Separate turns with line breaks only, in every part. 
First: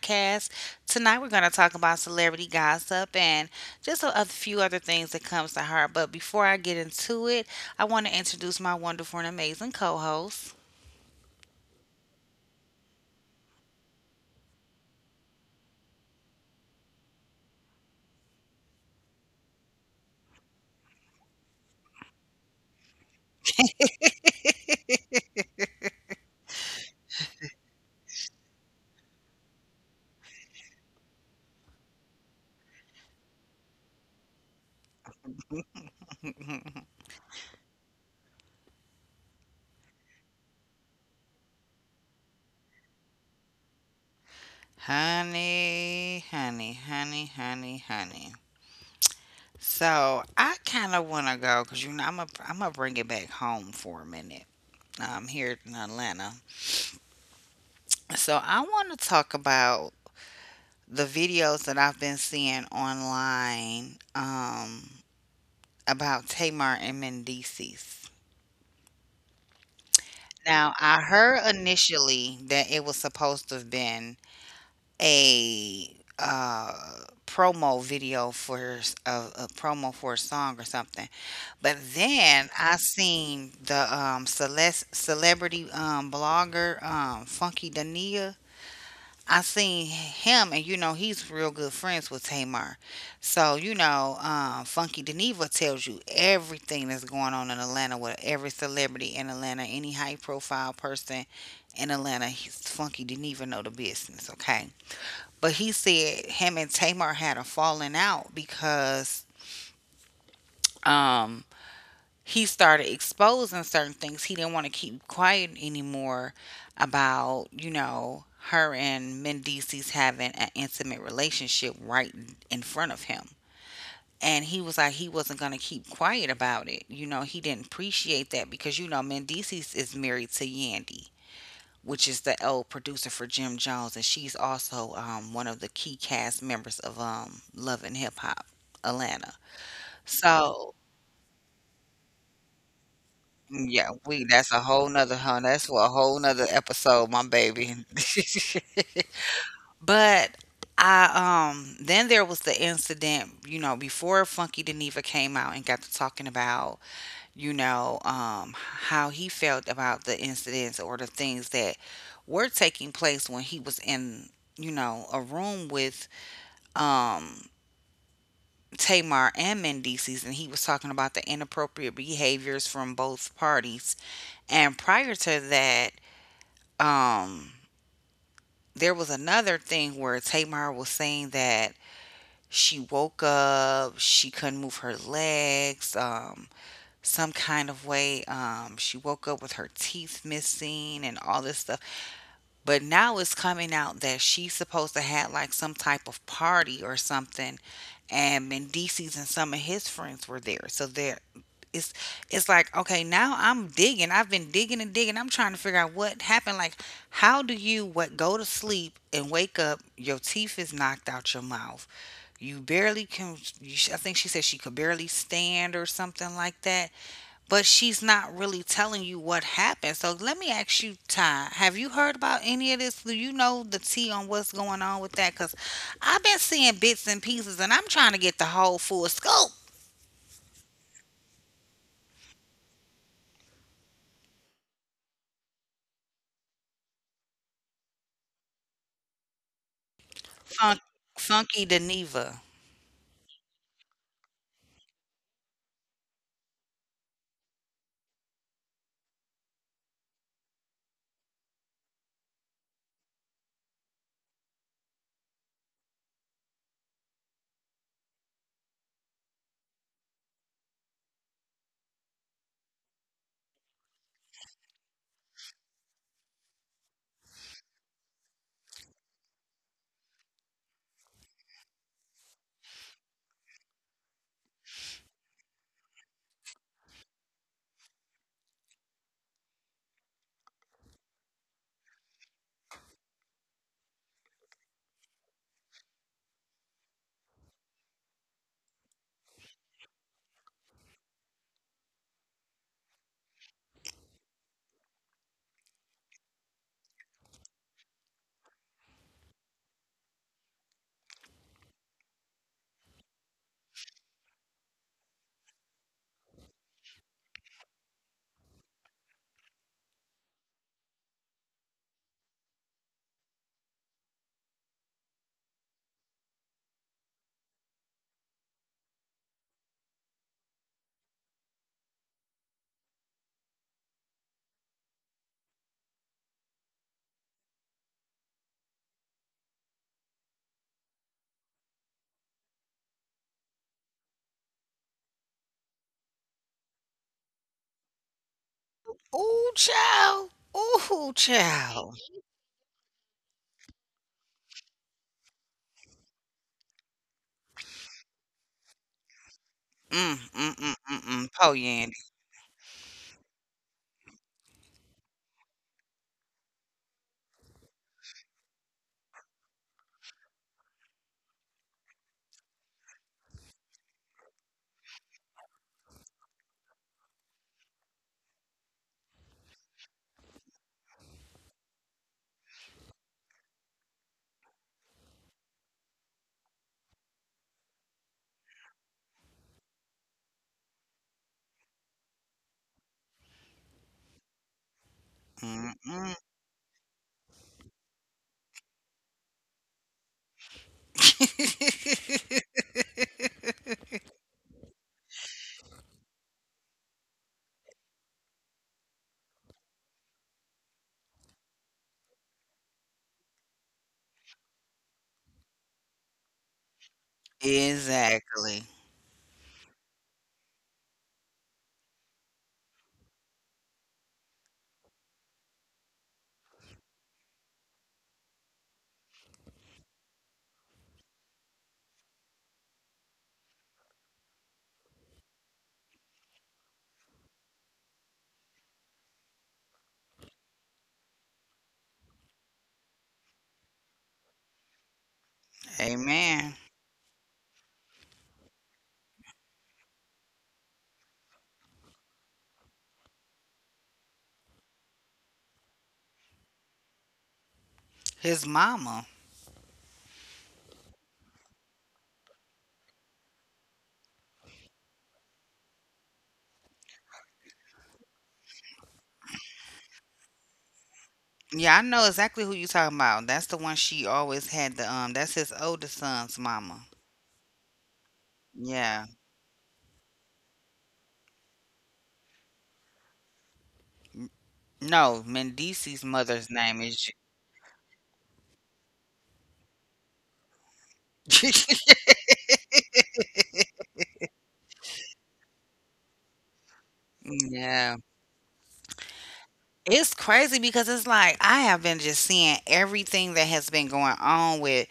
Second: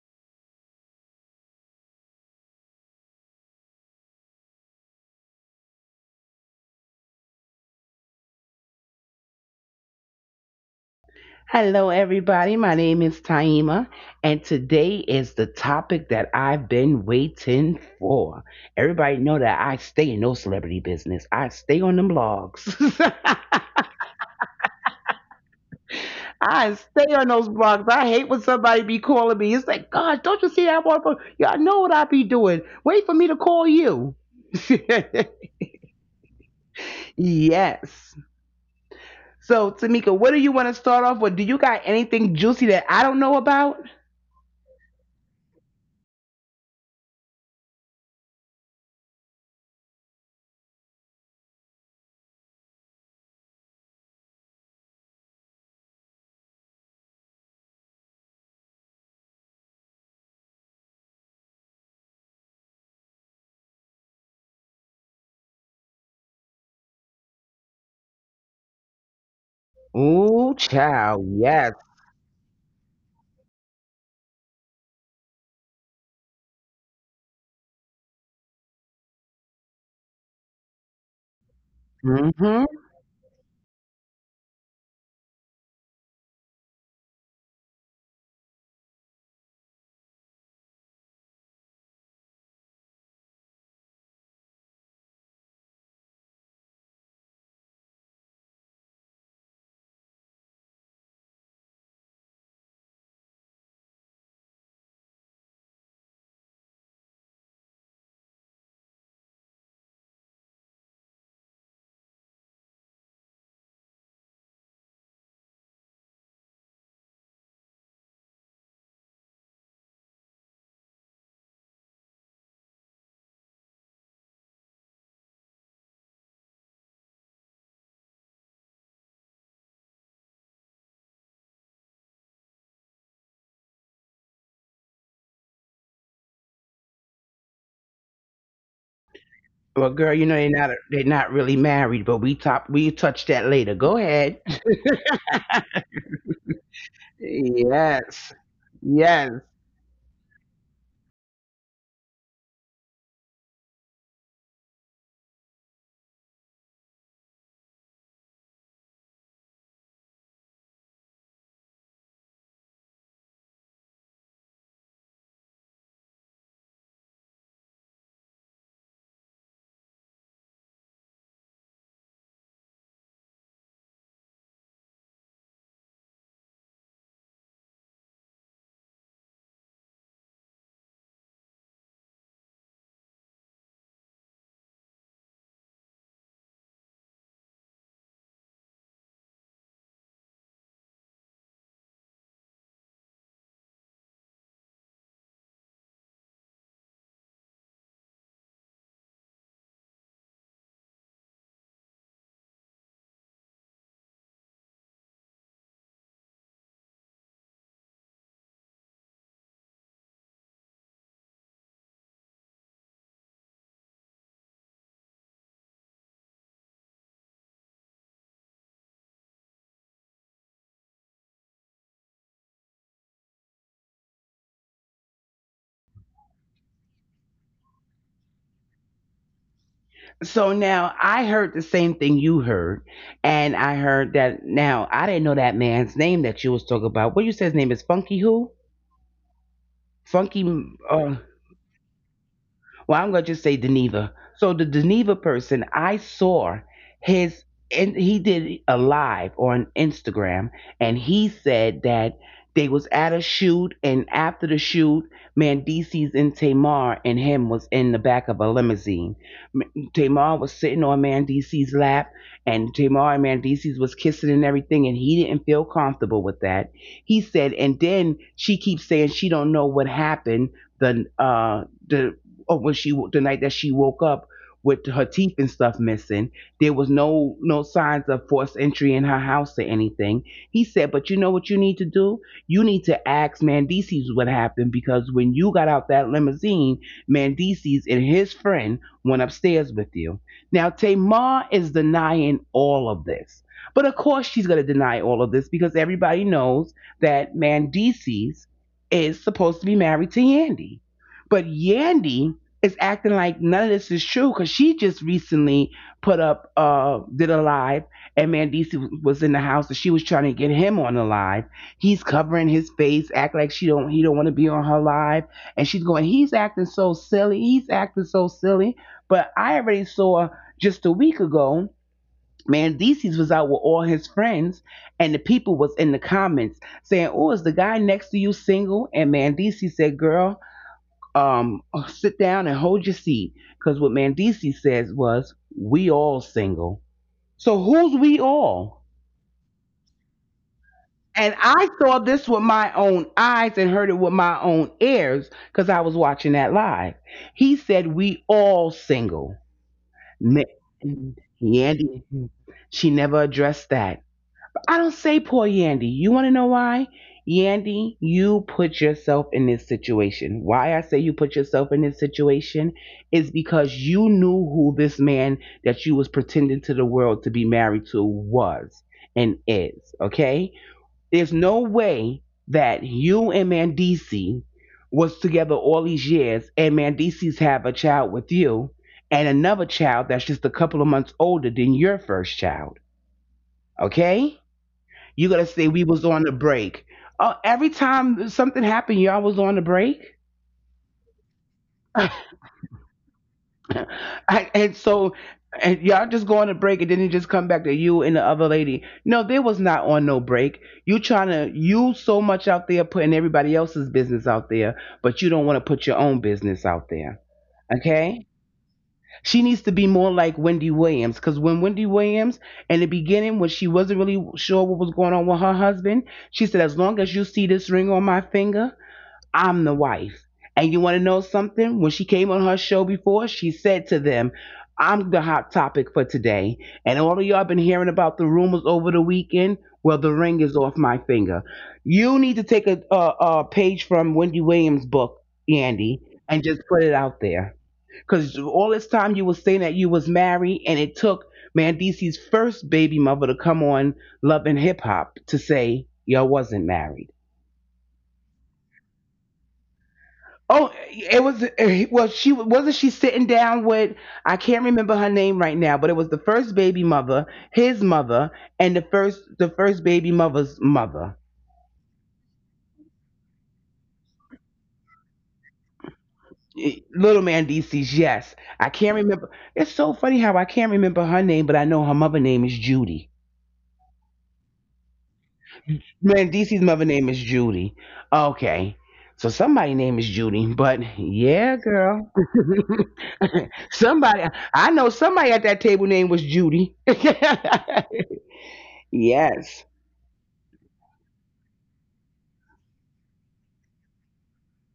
podcast. Tonight we're going to talk about celebrity gossip and just a few other things that comes to heart. But before I get into it, I want to introduce my wonderful and amazing co-host.
Hello, everybody. My name is Taima, and today is the topic that I've been waiting for. Everybody know that I stay in no celebrity business. I stay on them blogs. I stay on those blogs. I hate when somebody be calling me. It's like, God, don't you see that one? Y'all know what I be doing. Wait for me to call you. Yes. So, Tamika, what do you want to start off with? Do you got anything juicy that I don't know about?
Honey, honey, honey, honey, honey. So I kind of want to go because you know I'm gonna bring it back home for a minute. I'm here in Atlanta, so I want to talk about the videos that I've been seeing online, about Tamar and Mendices.
Ooh,
Now, I heard
child, yes.
initially that it was supposed to have been a promo video for a promo for a song or something, but then I
Mm-hmm.
seen the celebrity, blogger, Funky Dania. I seen him, and you know he's real good friends with Tamar. So you know, Funky Geneva tells you everything that's going on in Atlanta with every celebrity in Atlanta, any high profile person in Atlanta. Funky Geneva know the business, okay? But he said him and Tamar had a falling out because um he started exposing certain things. He didn't want to keep quiet anymore about, you know, her and Mendices having an intimate relationship right in front of him. And he was like, he wasn't going to keep quiet about it. You know, he didn't appreciate that because, you know, Mendices is married to Yandy, which is the old producer for Jim Jones. And she's also one of the key cast members of Love and Hip Hop Atlanta.
Well, girl, you know they're
So
not they're not really married, but we touch that later.
yeah,
Go
we
ahead.
that's a whole nother that's for a whole nother episode, my baby.
Yes. Yes.
But I, then there was the incident, you know, before Funky Geneva came out and got to talking about, you know, how he felt about the incidents or the things that were taking place when he was in, you know, a room with um Tamar and Mendices, and he was talking about the inappropriate behaviors from both parties. And prior to that, um there was another thing where Tamar was saying that she woke up, she couldn't move her legs, some kind of way. She woke up with her teeth missing and all this stuff. But now it's coming out that she's supposed to have like some type of party or something, and Mendices and some of his friends were there. So there, it's it's like okay, now I'm digging. I've been digging and digging. I'm trying to figure out what happened. Like, how do you, what, go to sleep and wake up? Your teeth is knocked out your mouth. You barely can. You, I think she said she could barely stand or something like that, but she's not really telling you what happened. So let me ask you, Ty, have you heard about any of this? Do you know the tea on what's going on with that? Because I've been seeing bits and pieces, and I'm trying to get the whole full scoop.
So now I heard the same thing you heard, and I heard that now I didn't know that man's name that you was talking about. What you said his name is Funky who? Funky.
Funk,
Uh,
funky Deneva.
well, I'm gonna just say Deneva. So the Deneva person, I saw his and he did a live on Instagram, and he said that they was at a shoot, and after the shoot, Mandisi's and Tamar and him was in the back of a limousine. Tamar was sitting on Mandisi's lap, and Tamar and Mandisi's was kissing and everything, and he didn't feel comfortable with that. He said, and then she keeps saying she don't know what happened. The uh, the the night that she woke up with her teeth and stuff missing, there was no signs of forced entry in her house or anything. He said, but you know what you need to do? You need to ask Mandices what happened because when you got out that limousine, Mandices and his friend went upstairs with you. Now Tamar is denying all of this. But of course she's gonna deny all of this because everybody knows that Mandices is supposed to be married to Yandy. But Yandy is acting like none of this is true because she just recently put up did a live, and Mandisi was in the house and she was trying to get him on the live. He's covering his face, act like she don't he don't want to be on her live, and she's going, he's acting so silly, he's acting so silly. But I already saw just a week ago. Mandisi's was out with all his friends, and the people was in the comments saying, "Oh, is the guy next to you single?" And Mandisi said, "Girl, um, sit down and hold your seat." Because what Mandisi says was, we all single. So who's we all?
Ooh, child. Ooh,
And I
child.
saw this with my own eyes and heard it with my own ears because I was watching that live. He said, we all single.
Mm, mm,
Ma-
mm, mm, mm. Po Yandy.
Yandy, she never addressed that. I don't say poor Yandy. You want to know why? Yandy, you put yourself in this situation. Why I say you put yourself in this situation is because you knew who this man that you was pretending to the world to be married to was and is, okay? There's no way that you and Mandisi was together all these years and Mandisi's have a child with you and another child that's just a couple of months older than your first child, okay? You gotta say we
Mm,
was on the break. Oh, every time something happened, y'all was on the break.
mm.
And so, and y'all just go on a break, and then you just come back to you and the other lady. No, they was not on no break. You trying to you so much out there putting everybody else's business out there, but you don't want to put your own business out there. Okay,
Exactly.
she needs to be more like Wendy Williams because when Wendy Williams, in the beginning, when she wasn't really sure what was going on with her husband, she said, "As long as you see this ring on my finger." I'm the wife. And you want to know something? When she came on her show before, she said to them, I'm the hot topic for today. And all of y'all been hearing about the rumors over the weekend. Well, the ring is off my finger. You need to take a page from Wendy Williams' book, Andy,
Amen.
and just put it out there. Because all this time you was saying that you was married, and it took Mandisi's first baby mother to come on Love and Hip Hop to say y'all wasn't married.
His mama.
Oh, it was well. She wasn't she sitting down with I can't remember her name right now, but it was the first baby mother, his mother, and the first baby mother's mother.
Yeah, I know exactly who you talking about. That's the one she always had the that's his oldest son's mama.
Little man DC's yes. I
Yeah.
can't remember. It's so funny how I can't remember her name, but I know her mother name is Judy.
No, Mendici's
Man,
mother's
DC's
name
mother
is
name is Judy. Okay, so somebody name is Judy, but
Ju-
yeah, girl, somebody I know somebody at that table name was Judy.
Yeah.
Yes.
It's crazy because it's like I have been just seeing everything that has been going on with,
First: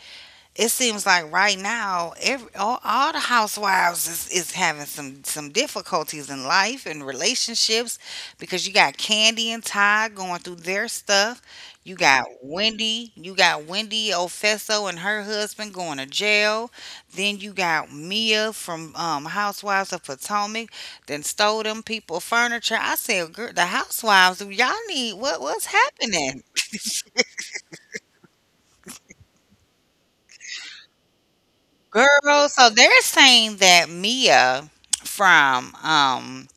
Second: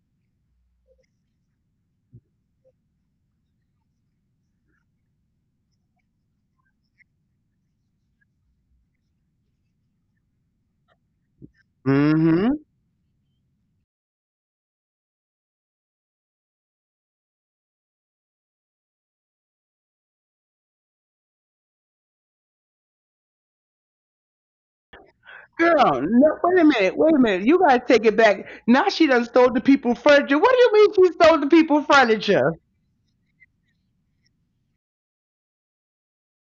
it seems like right now every, all the housewives is having some difficulties in life and relationships because you got Candy and Ty going through their stuff.
Mm-hmm.
You got Wendy Ofeso and her husband going to jail. Then you got Mia from, Housewives of Potomac, then stole them people furniture. I said, girl, the housewives, y'all need, what's
Girl, no,
happening?
wait a minute, wait a minute. You gotta take it back. Now she done stole the people furniture. What do you mean she stole the people
Girl,
furniture?
so they're saying that Mia from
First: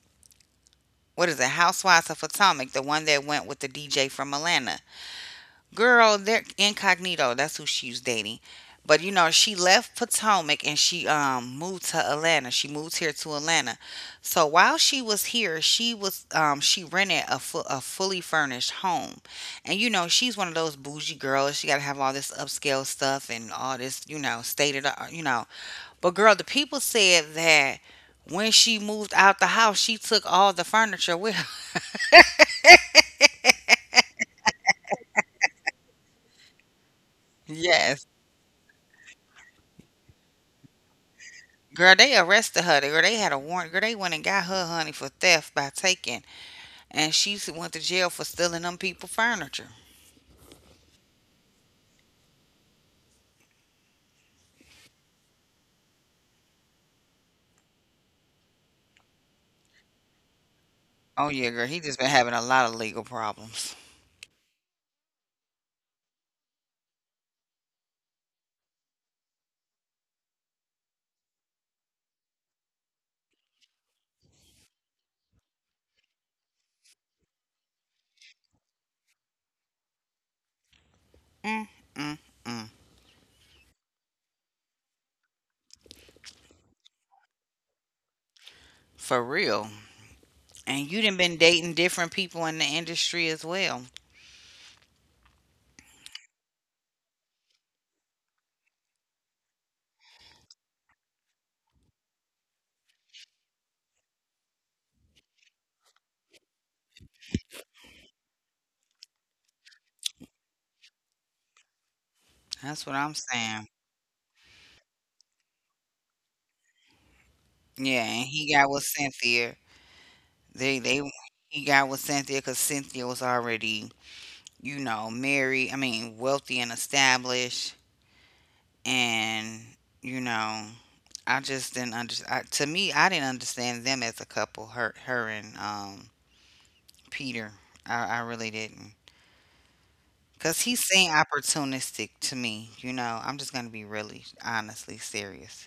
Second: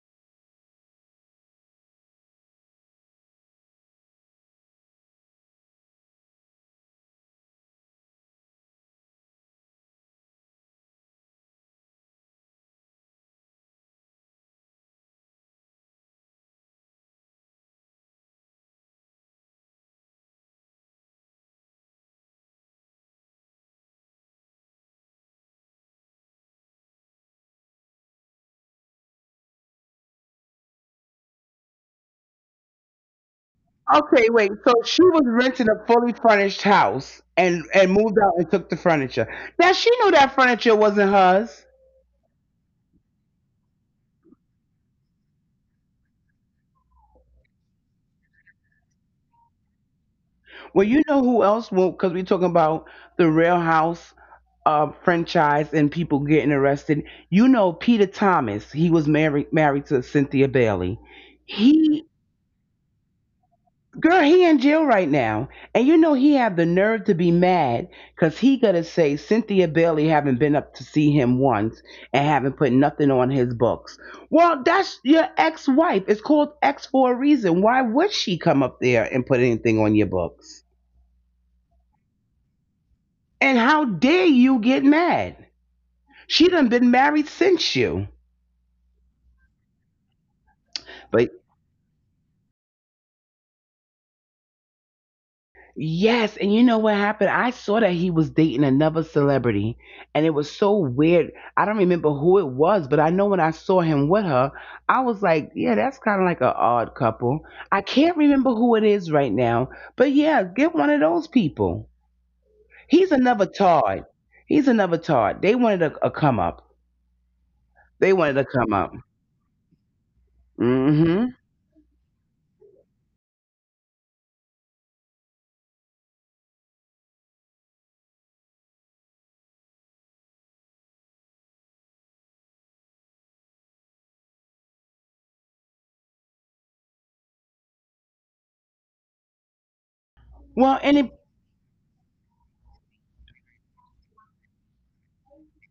what is it, Housewives of Potomac, the one that went with the DJ from Atlanta. Girl, they're incognito. That's who she was dating. But you know, she left Potomac and she moved to Atlanta. She moved here to Atlanta. So while she was here, she was she rented a a fully furnished home. And you know, she's one of those bougie girls. She got to have all this upscale stuff and all this, you know, state of the- you know, but girl, the people said that when she moved out the house, she took all the furniture with her.
Okay, wait. So she was renting a fully furnished house and
Yes.
moved out and took the furniture. Now she knew that furniture wasn't hers.
Girl, they arrested her. Girl, they had a warrant. Girl, they went and got her honey for theft by taking, and she went to jail for stealing them people furniture.
Well, you know who else won't? Because we talking about the Real House franchise and people getting arrested. You know Peter Thomas. He was married to Cynthia Bailey.
Oh yeah, girl, he just
He
been having a lot of legal problems.
Girl, he in jail right now. And you know he have the nerve to be mad because he gonna say Cynthia Bailey haven't been up to see him once and haven't put nothing on his books. Well, that's your ex-wife. It's called ex for a reason. Why would she come up there and put anything on your books?
Mm, mm, mm,
And how dare you get mad? She done been married since you.
for real. And you done
But
been dating different people in the industry as well.
Yes, and you know what happened? I saw that he was dating another celebrity, and it was so weird. I don't remember who it was, but I know when I saw him with her, I was like, yeah, that's kind of like an odd couple. I can't remember who it is right now, but yeah, get one of those people.
That's what
He's
I'm
another
saying.
Todd. He's another Todd. They wanted a come up.
Yeah,
They
and
wanted a
he got
come
with
up.
Cynthia. They
hmm
he got with Cynthia because Cynthia was already, you know, married, I mean, wealthy and established. And, you know, I just didn't understand. To me, I didn't understand them as a couple, her, her and, Peter. I really didn't. Because
Well,
he
any
seemed opportunistic to me, you know. I'm just going to be really, honestly serious.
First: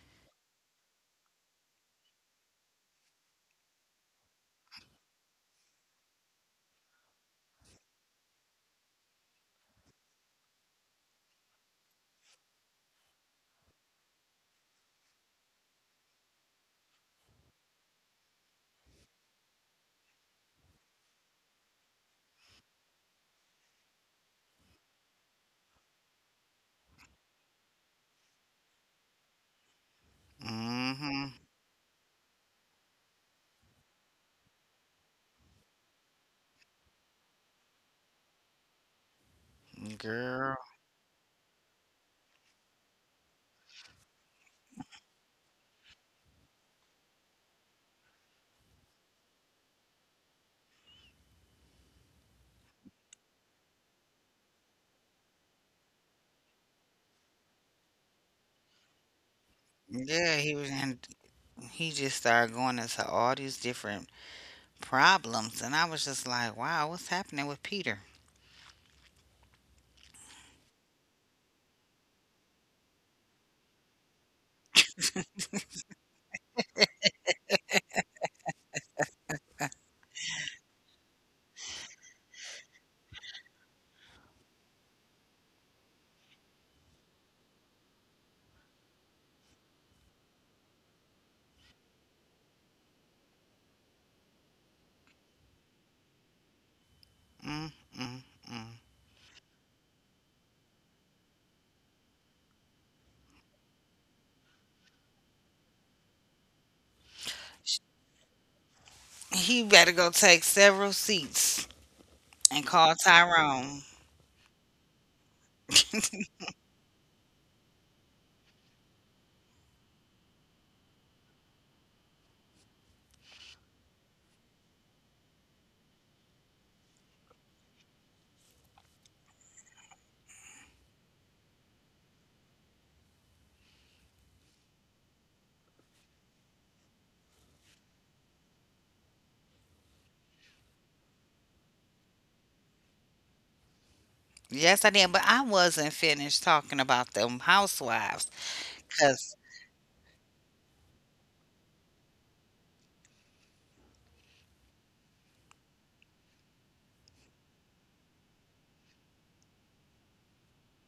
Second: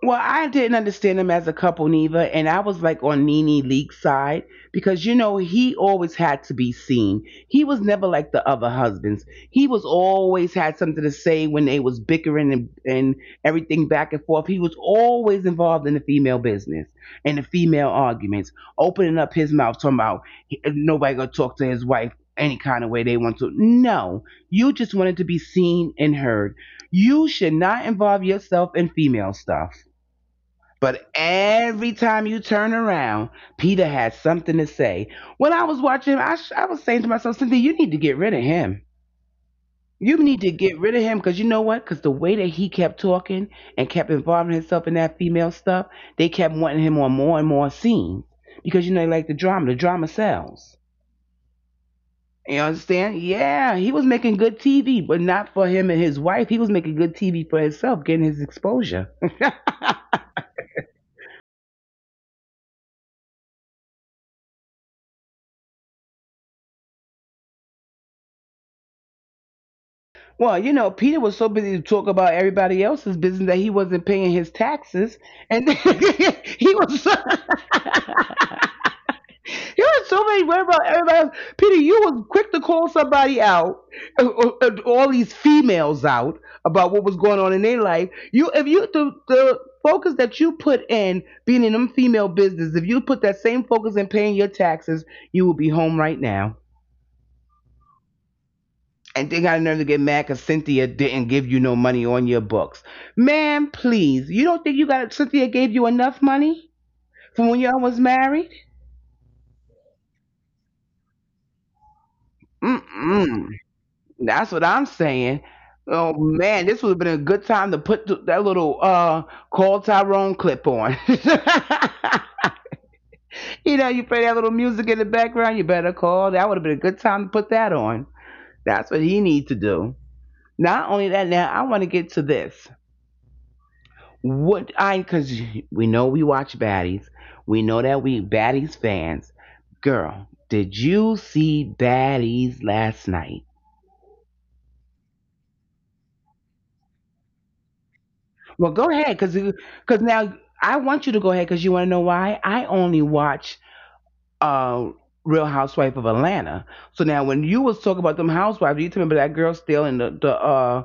well, I didn't understand them as a couple, Neva, and I was like on Nene Leak's side because you know he always had to be seen. He was never like the other husbands. He was always had something to say when they was bickering and everything back and forth. He was always involved in the female business and the female arguments, opening up his mouth talking about nobody gonna talk to his wife any kind of way they want to. No, you just wanted to be seen and heard. You should not involve yourself in female stuff. But
Mm-hmm.
every time you turn around, Peter has something to say. When I was watching him, I was saying to myself, Cynthia, you need to get rid of him. You need to
Girl.
get rid of him because you know what? Because the way that he kept talking and kept involving himself in that female stuff, they kept wanting him on more and more scenes because you know they like the drama. The drama sells. You understand? Yeah, he was making good TV, but not for him and his wife. He was making good TV for himself, getting his exposure.
Yeah, he was, and he just started going into all these different problems, and I was just like, wow, what's happening with Peter?
Well, you know, Peter was so busy to talk about everybody else's business that he wasn't paying his taxes, and he was so, he was so many worried about everybody else. Peter, you was quick to call somebody out, all these females out about what was going on in their life. If you the focus that you put in being in them female business, if you put that same focus in paying your taxes, you will be home right now.
Mm, mm, mm.
And they got a nerve to get mad because Cynthia didn't give you no money on your books. Man, please, you don't think you got Cynthia gave you enough money from when y'all was married?
He better go take several seats and call
Mm-mm.
Tyrone.
That's what I'm saying. Oh man, this would have been a good time to put that little call Tyrone clip on. You play that little music in the background. You better call. That would have been a good time to put that on. That's what he needs to do. Not only that, now I want to get to this. What I because we know we watch baddies. We know that we baddies fans. Girl, did you see baddies last night?
Yes, I did, but I wasn't finished talking about them housewives.
Well, go ahead
Cause
because now I want you to go ahead because you want to know why I only watch uh Real Housewife of Atlanta. So now when you was talking about them housewives, you remember that girl still in the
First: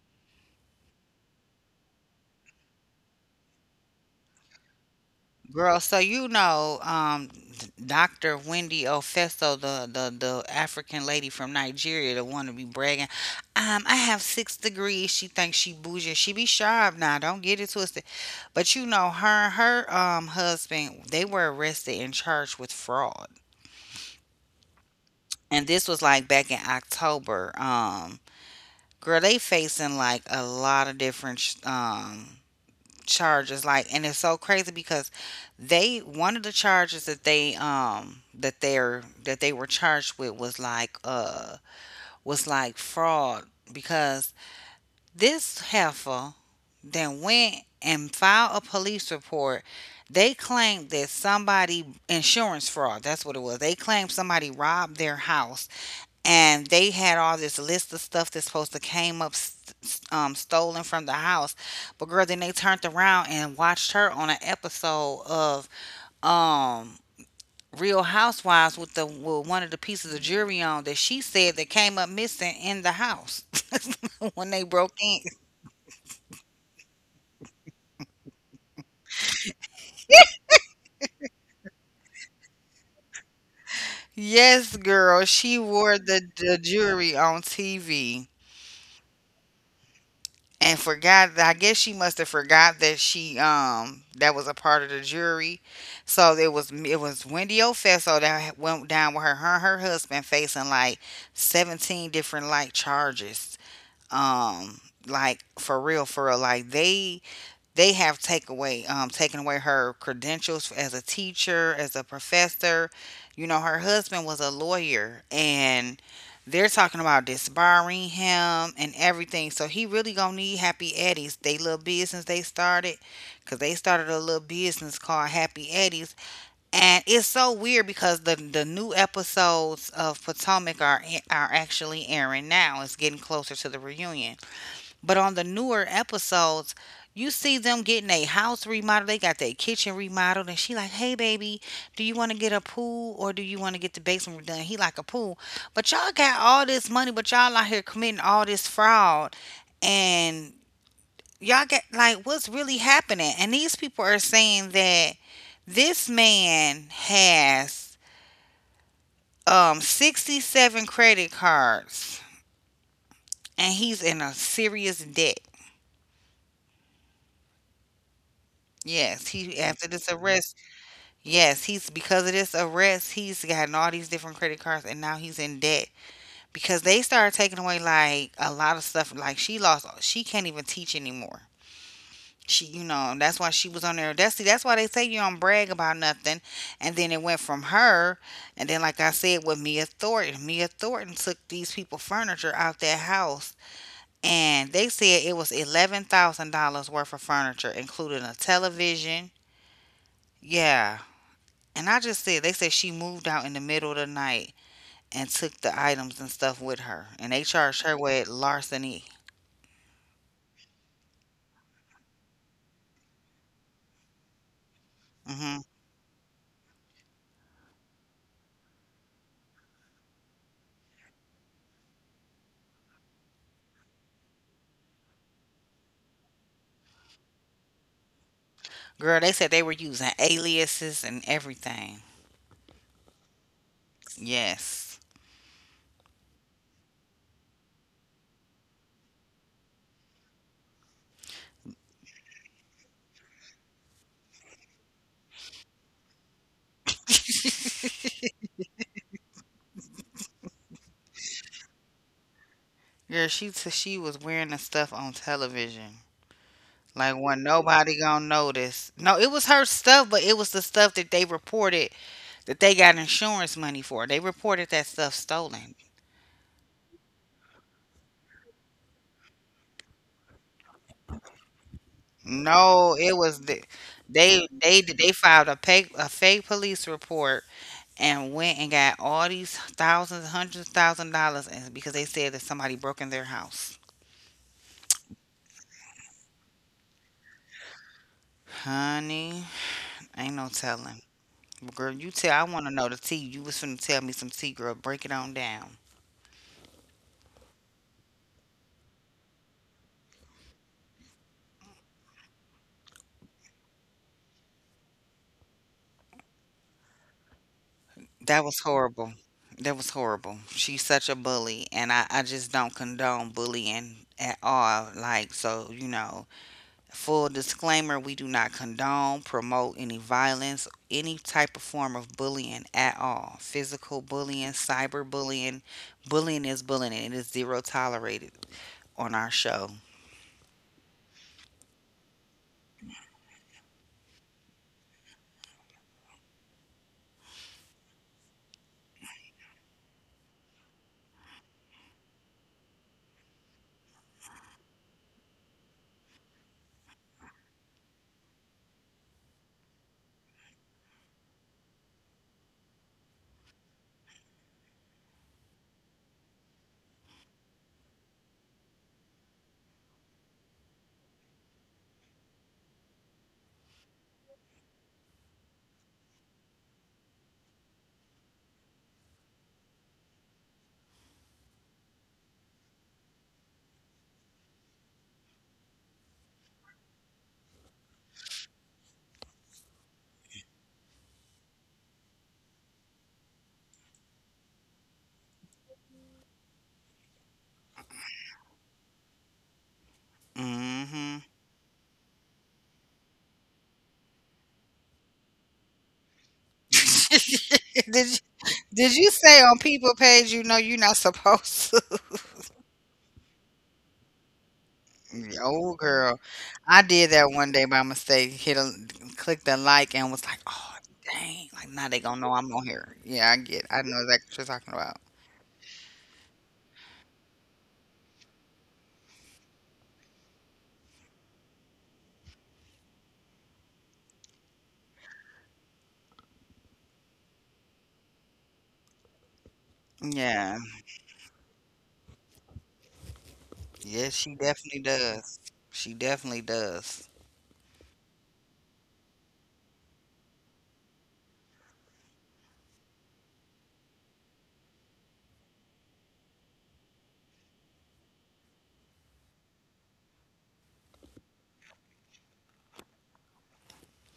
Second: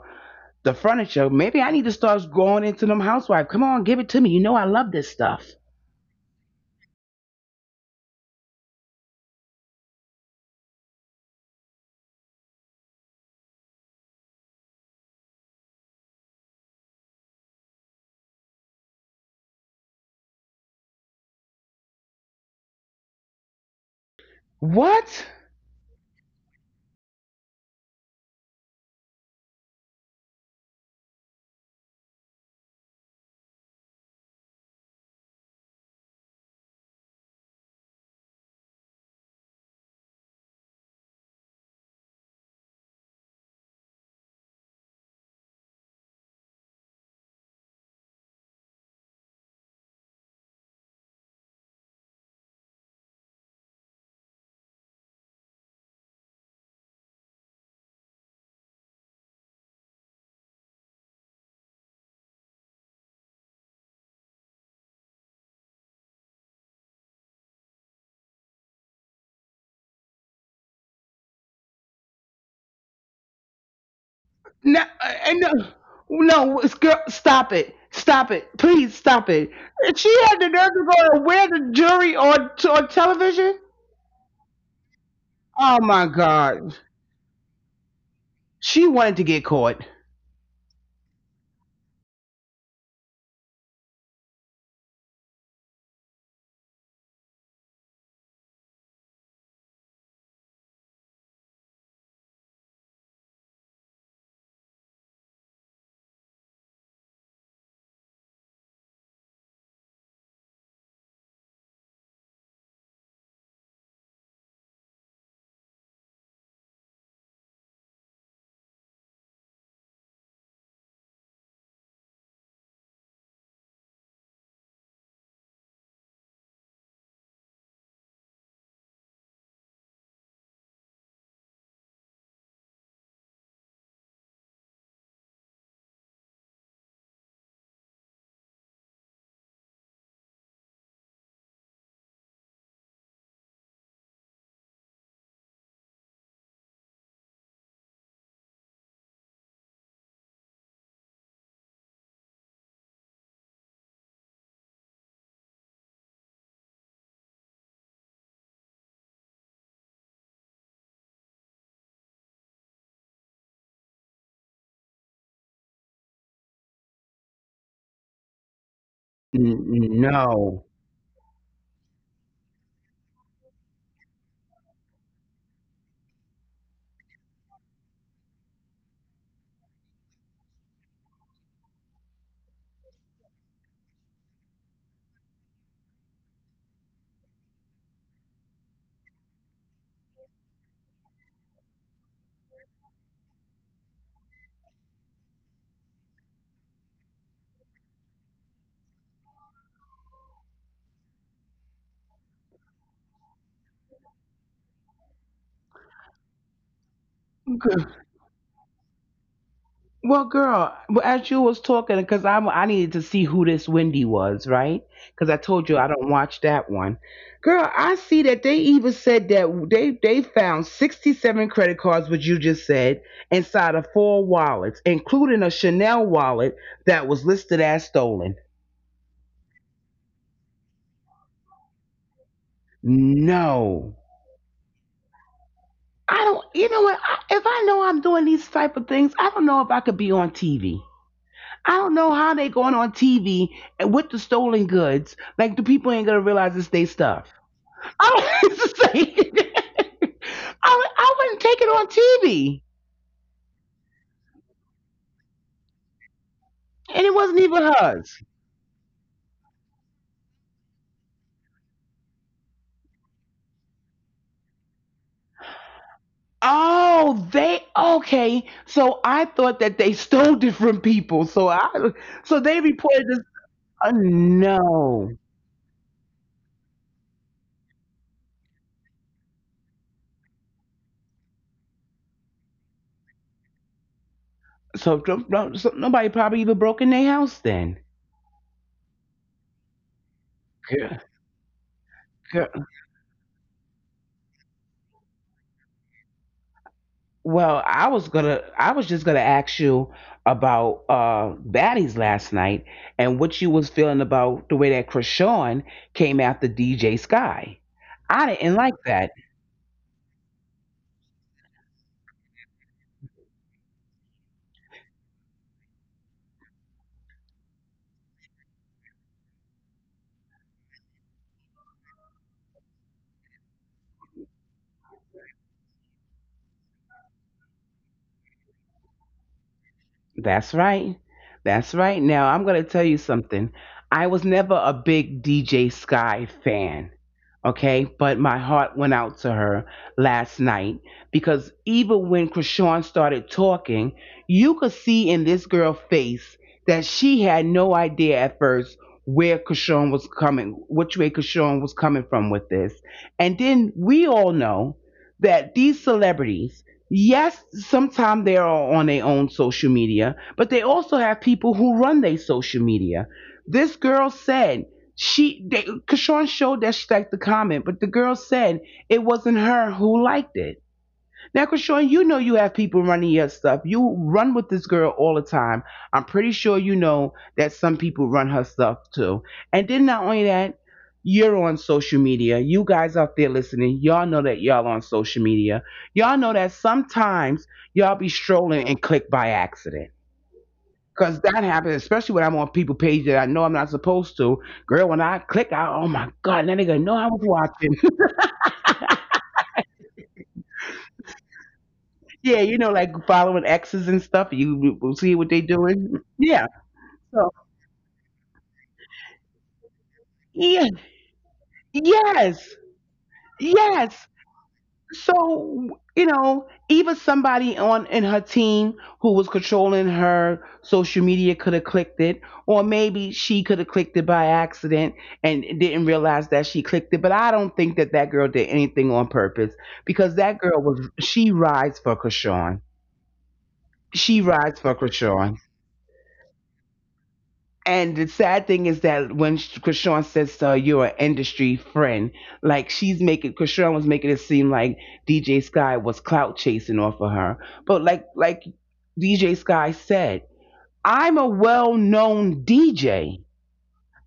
the furniture. Maybe I need to start going into them housewife. Come on, give it to me. You know I love this stuff.
girl, so you know, Doctor Wendy Ofeso, the African lady from Nigeria, the one to be bragging, I have 6 degrees. She thinks she bougie. She be sharp now. Don't get it twisted. But you know, her and her husband, they were arrested and charged with fraud.
What?
And this was like back in October. Girl, they facing like a lot of different charges, like, and it's so crazy because they one of the charges that they, that they're that they were charged with was like, was like fraud, because this heifer then went and filed a police report. They claimed that somebody, insurance fraud, that's what it was, they claimed somebody robbed their house, and they had all this list of stuff that's supposed to came up stolen from the house. But girl, then they turned around and watched her on an episode of, um Real Housewives, with the, with one of the pieces of jewelry on that she said that came up missing in the house when they
No,
broke in.
and no, girl, stop it. Stop it. Please stop it. And she had the nerve to go to where the jury on television?
Yes girl, she
Oh
wore
my
the
God.
jewelry on TV
She wanted to get caught.
and forgot that, I guess she must have forgot that she, that was a part of the jury. So it was, it was Wendy Ofeso that went down with her, her and her husband facing like 17 different like charges. Um like for real, for real, like they have take away, taken away her credentials as a teacher, as a professor. You know, her husband was a lawyer, and they're talking about disbarring him and everything. So he really gonna need Happy Eddie's. They little business they started, cause they started a little business called Happy Eddie's, and it's so weird because the new episodes of Potomac are actually airing now. It's getting closer to the reunion, but on the newer episodes, you see them getting a house remodeled. They got their kitchen remodeled, and she like, "Hey, baby, do you want to get a pool or do you want to get the basement done?" He like, a pool, but y'all got all this money, but y'all out here committing all this fraud, and y'all get, like, what's really happening? And these people are saying that this man has, 67 credit cards, and he's in a serious debt. Yes, he after
N-
this arrest,
No.
yes, he's, because of this arrest, he's gotten all these different credit cards and now he's in debt because they started taking away like a lot of stuff. Like she lost, she can't even teach anymore. She, you know, that's why she was on there. That's, see, that's why they say you don't brag about nothing. And then it went from her, and then like I said, with Mia Thornton, Mia Thornton took these people furniture out their house, and they said it was $11,000 worth of furniture, including a television. Yeah, and I just said, they said she moved out in the middle of the night and took the items and stuff with her. And they charged her with larceny.
Well, girl, well, as you was talking, because I needed to see who this Wendy was, right? Because I
Hmm.
told you I don't watch that one. Girl, I see that they even said that they found 67 credit cards, which you just said, inside of four wallets, including a Chanel wallet that was listed as stolen.
Girl, they said they were using aliases and everything.
No,
Yes.
I don't. You know what? I, if I know I'm doing these type of things, I don't know if I could be on TV. I don't know how they going on TV and with the stolen goods. Like the people ain't gonna realize it's their stuff. I don't it's like, I wouldn't take it on TV,
Girl, she was wearing the stuff on television.
and it
Like,
wasn't
when
even
nobody
hers.
gonna notice. No, it was her stuff, but it was the stuff that they reported that they got insurance money for. They reported that stuff stolen.
Oh, they okay. So I thought that they stole different people. So I so they
No,
reported
it
this.
was the,
Uh,
they they
no,
they filed a fake police report and went and got all these thousands, hundreds of thousand dollars and because they said that somebody broke in their house.
so, so nobody probably even broke in their house then.
Honey, ain't no
Good.
telling. Girl, you tell I wanna know the tea. You was finna tell me some tea, girl. Break it on down.
Well, I was just gonna ask you about baddies last night and what you was feeling about the way that Krishan came after DJ Sky. I
That
didn't
was
like that.
horrible. That was horrible. She's such a bully and I just don't condone bullying at all. Like so, full disclaimer, we do not condone, promote any violence, any type of form of bullying at all. Physical bullying, cyber bullying. Bullying is bullying, and it is zero tolerated on our show.
That's right. That's right. Now, I'm going to tell you something. I was never a big DJ Sky fan, okay? But my heart went out to her last night because even when Krishan started talking, you could see in this girl's face that she had no idea at first where Krishan was coming, which way Krishan was coming from with this. And then we all know that these celebrities, yes, sometimes they are on their own social media, but they also have people who run their social media. This girl said she, they, Kashawn showed that she liked the comment, but the girl said it wasn't her who liked it. Now, Krishan, you know you have people running your stuff. You run with this girl all the time. I'm pretty sure you know that some people run her stuff too. And then not only that, you're on social media. You guys out there listening, y'all know that y'all on social media. Y'all know that sometimes y'all be strolling and click by accident.
hmm
Cause that happens, especially when I'm on people page that I know I'm not supposed to. Girl, when I click out, oh my god, that nigga know I was
did,
watching.
you, did you say on people page you know you're not supposed to?
Yeah, you know, like following exes and stuff. You will see what they
Oh,
doing.
girl.
Yeah.
I did that
So
one day by mistake. Hit a, clicked the like and was like, oh,
yeah,
dang. Like, now they going to know I'm
yes,
on here. Yeah, I get it. I know
yes.
exactly what you're talking about.
So you know, even somebody on in her team who was controlling her social media could have clicked it, or maybe she could have clicked it by accident and didn't realize that she clicked it. But I don't think that that girl did anything on purpose because that
Yeah.
girl was she rides for Krishan.
Yes,
She
she
rides
definitely
for
does.
Krishan.
She definitely does.
And the sad thing is that when because Sean says you're an industry friend, like she's making because was making it seem like DJ Sky was clout chasing off of her, but like DJ Sky said, I'm a well-known DJ.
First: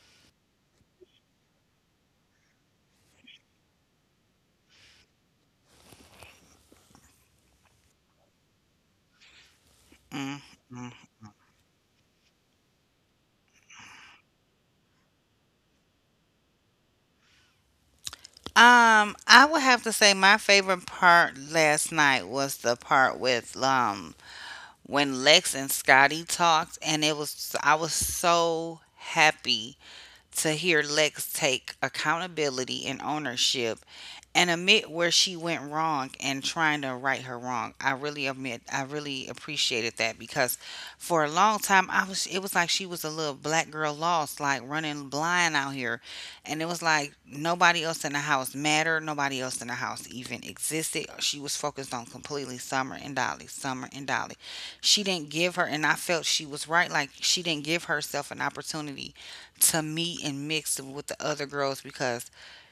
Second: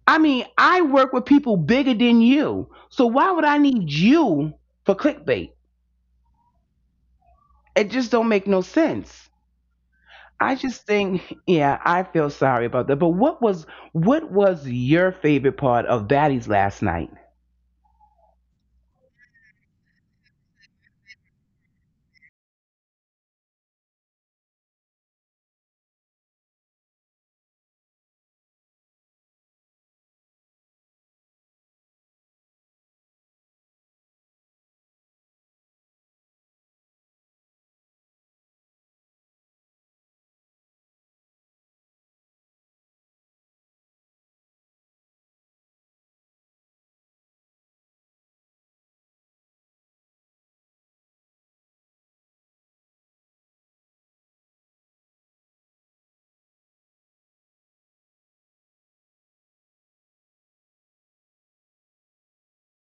I mean, I work with people bigger than you, so why would I need you for clickbait? It just don't make no sense.
mm
I just
mm.
think, yeah, I feel sorry about that. But what was your favorite part of Baddies last night?
I would have to say my favorite part last night was the part with when Lex and Scotty talked, and it was I was so happy to hear Lex take accountability and ownership and admit where she went wrong and trying to right her wrong. I really admit I really appreciated that because for a long time I was it was like she was a little black girl lost, like running blind out here. And it was like nobody else in the house mattered, nobody else in the house even existed. She was focused on completely Summer and Dolly, Summer and Dolly. She didn't give her and I felt she was right, like she didn't give herself an opportunity to meet and mix with the other girls because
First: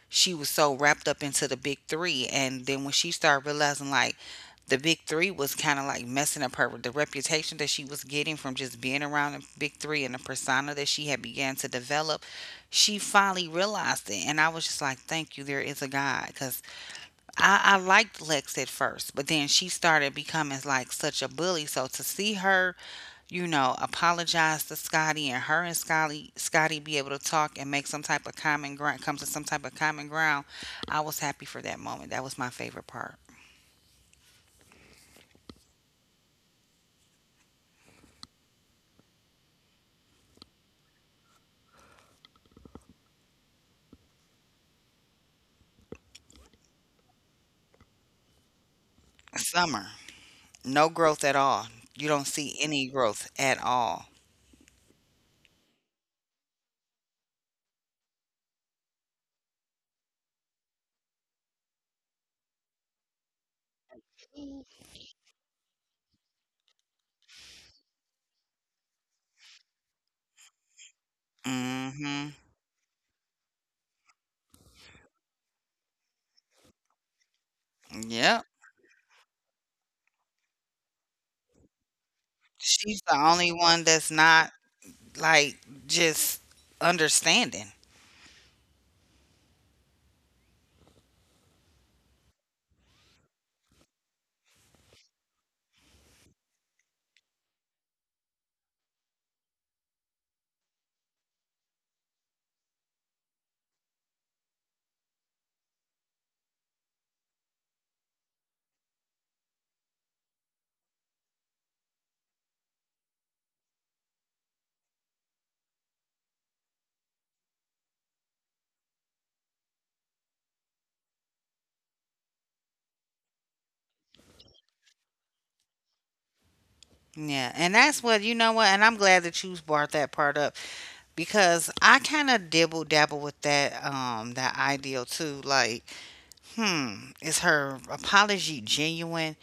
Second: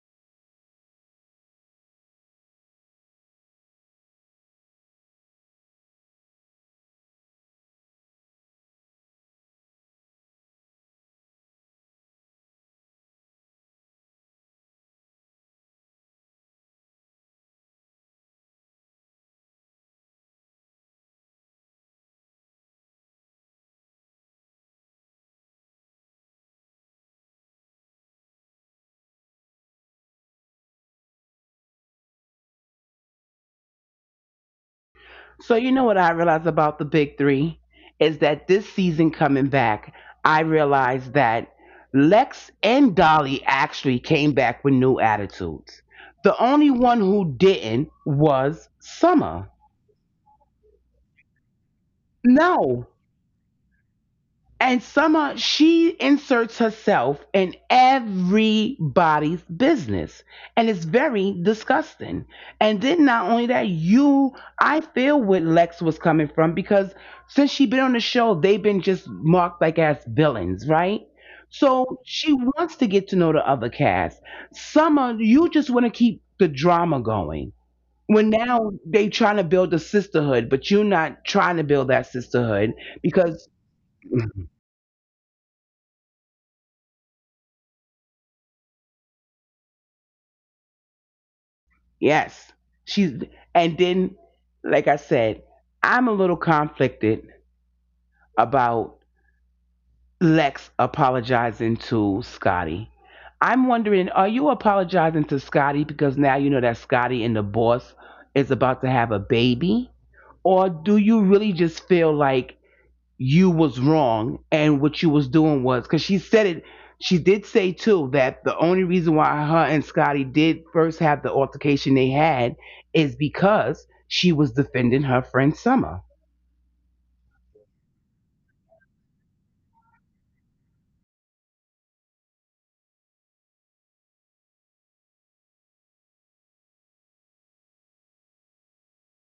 she was so wrapped up into the big three. And then when she started realizing, like, the big three was kind of like messing up her the reputation that she was getting from just being around the big three, and the persona that she had began to develop, she finally realized it. And I was just like, thank you, there is a god, because I liked Lex at first, but then she started becoming like such a bully. So to see her, you know, apologize to Scotty, and her and Scotty be able to talk and make some type of common ground come to some type of common ground, I was happy for that moment. That was my favorite part.
So you know what I realized about the big three is that this season coming back, I realized that Lex and Dolly actually came back with new attitudes. The only one who didn't was Summer.
Summer. No growth at all. You don't see any
No.
growth at all.
And Summer, she inserts herself in everybody's business. And it's very disgusting. And then not only that, I feel what Lex was coming from because since she been on the show, they've been just marked like as villains, right? So
Mm-hmm.
she wants to get to know the other cast. Summer, you just want to keep the drama going. When
Yep.
now they trying to build a sisterhood, but you're not trying to build that sisterhood
She's the only
because
one that's not, like, just understanding.
yes. She's and then like I said, I'm a little conflicted about Lex apologizing to Scotty. I'm wondering, are you apologizing to Scotty because now you know that Scotty and the boss is about to have a baby? Or do you really just feel like you was wrong and what you was doing was because she said it she did say too that the only reason why her and scotty did first have the altercation they had is because she was defending her friend summer.
Yeah, and that's what you know what, and I'm glad that you brought that part up because I kind of dibble dabble with that that ideal too. Like, hmm, is her apology genuine,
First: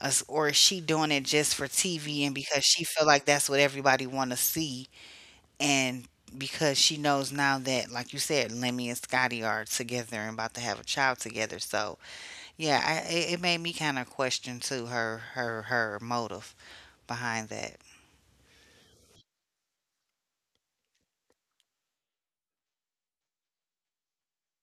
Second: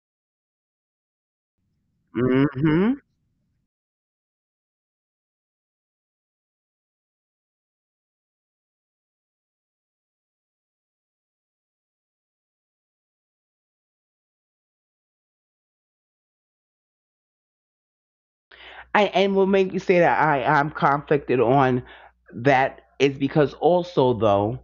Us- or is she doing it just for TV and because she
Mm-hmm.
feel like that's what everybody want to see, and because she knows now that, like you said, Lemmy and Scotty are together and about to have a child together. So yeah, I, it made me kind of question too her motive behind that.
I, and what made me say that I'm conflicted on that is because also though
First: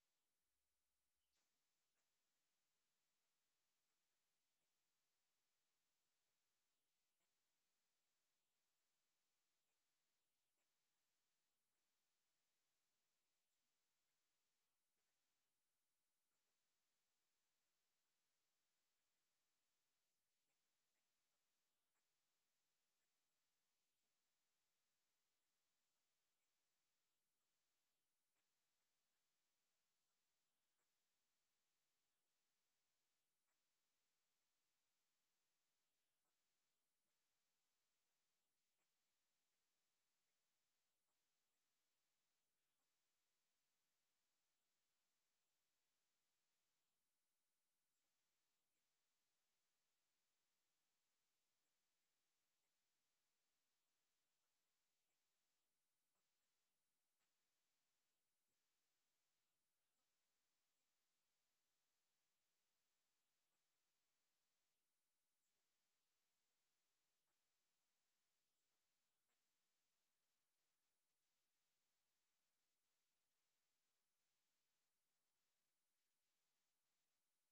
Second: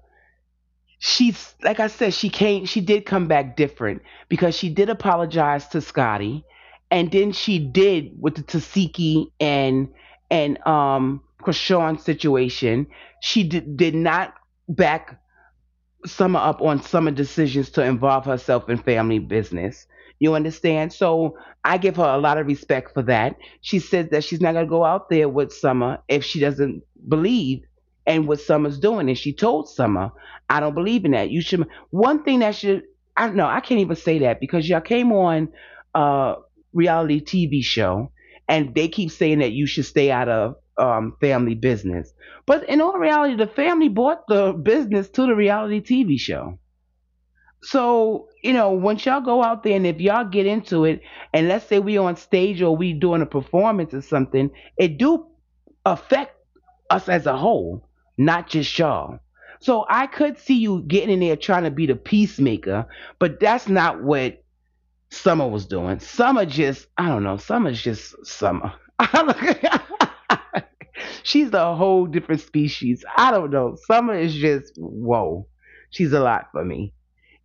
she's like I said, she came, she did come back different because she did apologize to Scotty, and then she did with the Tasiki and and Krishan situation. She did not back summer up on summer decisions to involve herself in family business. You understand? So I give her a lot of respect for that. She says that she's not going to go out there with Summer if she doesn't believe in what Summer's doing. And she told Summer, I don't believe in that. You should. One thing that should, I don't know, I can't even say that because y'all came on a reality TV show and they keep saying that you should stay out of family business. But in all reality, the family bought the business to the reality TV show. So, you know, once y'all go out there and if y'all get into it, and let's say we on stage or we doing a performance or something, it do affect us as a whole, not just y'all. So I could see you getting in there trying to be the peacemaker, but that's not what Summer was doing. Summer just, I don't know, Summer's just Summer. She's a whole different species. I don't know. Summer is just whoa. She's a lot for me.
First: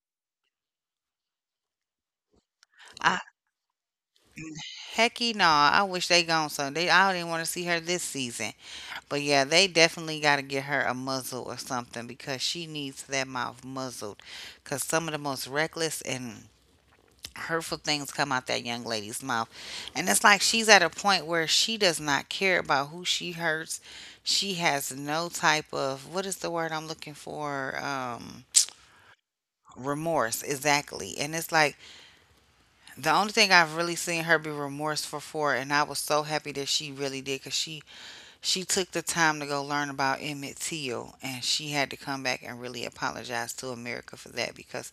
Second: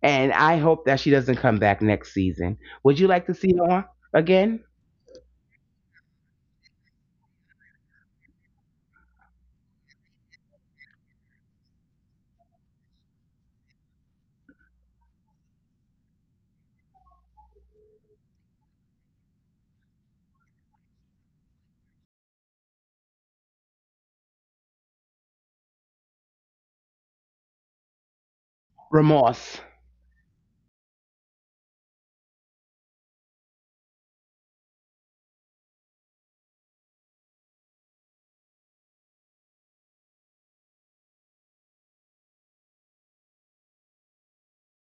And I hope that she doesn't come back next season. Would you like to see her again?
Hecky no, I wish they gone so they I didn't want to see her this season. But yeah, they definitely got to get her a muzzle or something because she needs that mouth muzzled. Because some of the most reckless and hurtful things come out that young lady's mouth. And it's like she's at a point where she does not care about who she hurts. She has no type of, what is the word I'm looking for?
Remorse.
Remorse, exactly. And it's like the only thing I've really seen her be remorseful for, and I was so happy that she really did, because she took the time to go learn about Emmett Till, and she had to come back and really apologize to America for that because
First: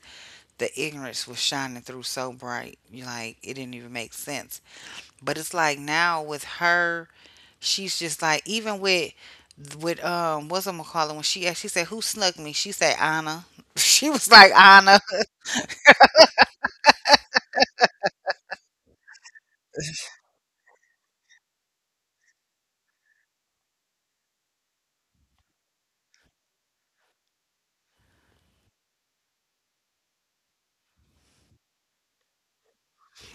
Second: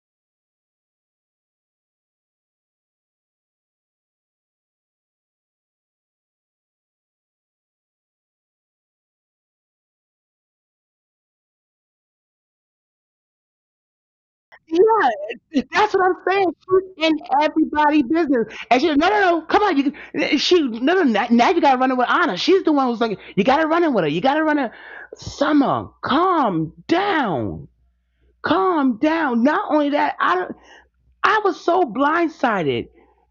the ignorance was shining through so bright, like it didn't even make sense. But it's like now with her, she's just like, even with what's, I'm gonna call it, when she asked, she said, who snuck me? She said Anna. She was like Anna.
Yeah, that's what I'm saying. She's in everybody's business. And she, no, no, no, come on. She, no, no, now you got to run it with Anna. She's the one who's like, you got to run it with her. You got to run it. Summer, calm down. Calm down. Not only that, I was so blindsided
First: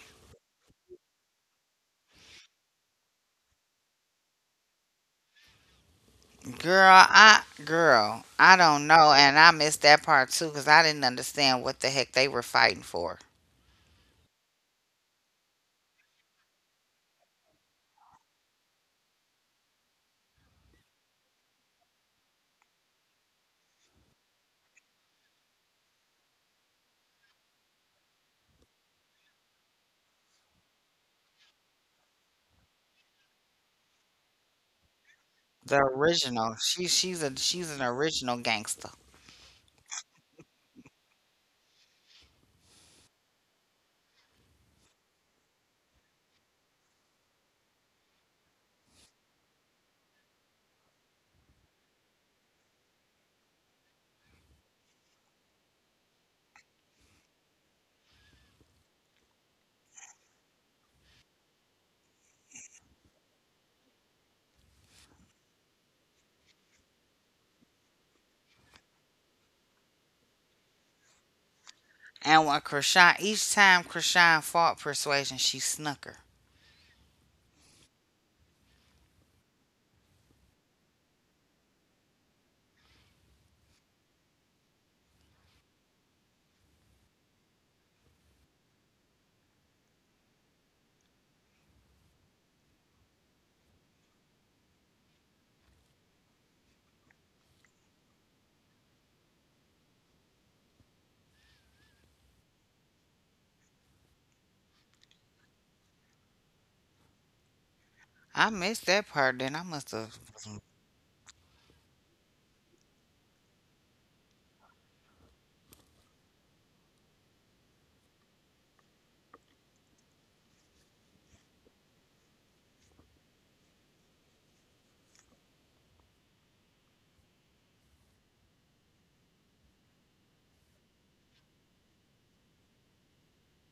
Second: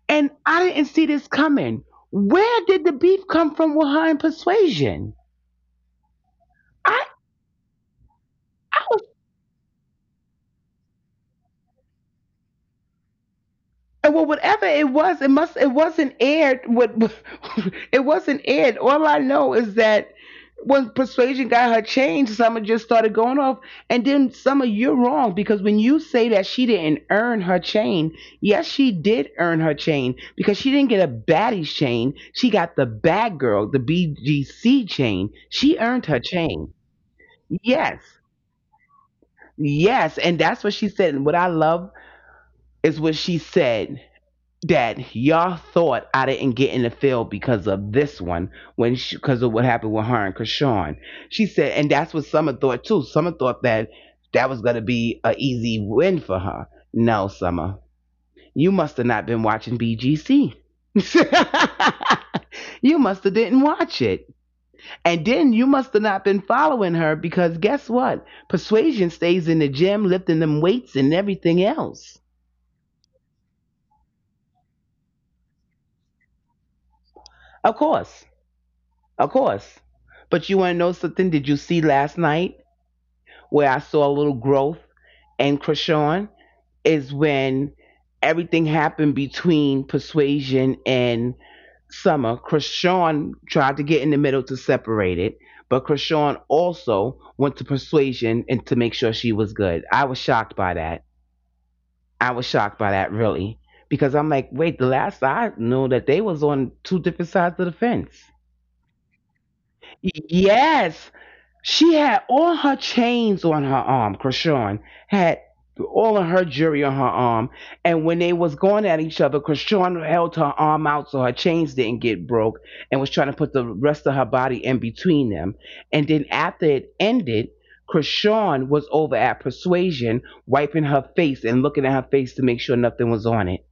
and I didn't see this coming. Where did the beef come from with her and persuasion? I,
Girl, I
I
don't
was.
know, and I missed that part too because I didn't understand what the heck they were fighting for.
And well, whatever it was, it must it wasn't aired. What it wasn't aired. All I know is that when Persuasion got her change, Summer just started going off. And then Summer, you're wrong because when you say that she didn't earn her chain, yes, she did earn her chain because she didn't get a baddie's chain. She got the bad girl, the BGC chain. She
The
earned her
original,
chain.
she she's an
Yes,
original gangster.
yes, and that's what she said. And what I love is what she said that y'all thought I didn't get in the field because of this one when because of what happened with her and Krishan. She said, and that's what Summer thought too. Summer thought that that was gonna be an easy win for her. No, Summer, you must have not been watching BGC. you must have didn't watch it, and then you must have not been following her because guess what? Persuasion stays in the gym lifting them weights and everything else.
And when Krishan, each time Krishan fought Persuasion, she snuck her.
Of course. Of course. But you want to know something? Did you see last night where I saw a little growth in Krishan? Is when everything happened between Persuasion and Summer. Krishan tried to get in the middle to separate it, but Krishan also went to Persuasion and to make sure she was good. I was shocked by that. I was shocked by that, really. Because I'm like, wait, the last I knew that they was on two different sides of the fence.
I missed that part. Then I must have.
Yes, she had all her chains on her arm. Krishan had all of her jewelry on her arm. And when they was going at each other, Krishan held her arm out so her chains didn't get broke and was trying to put the rest of her body in between them. And then after it ended, Krishan was over at Persuasion, wiping her face and looking at her face to make sure nothing was on it.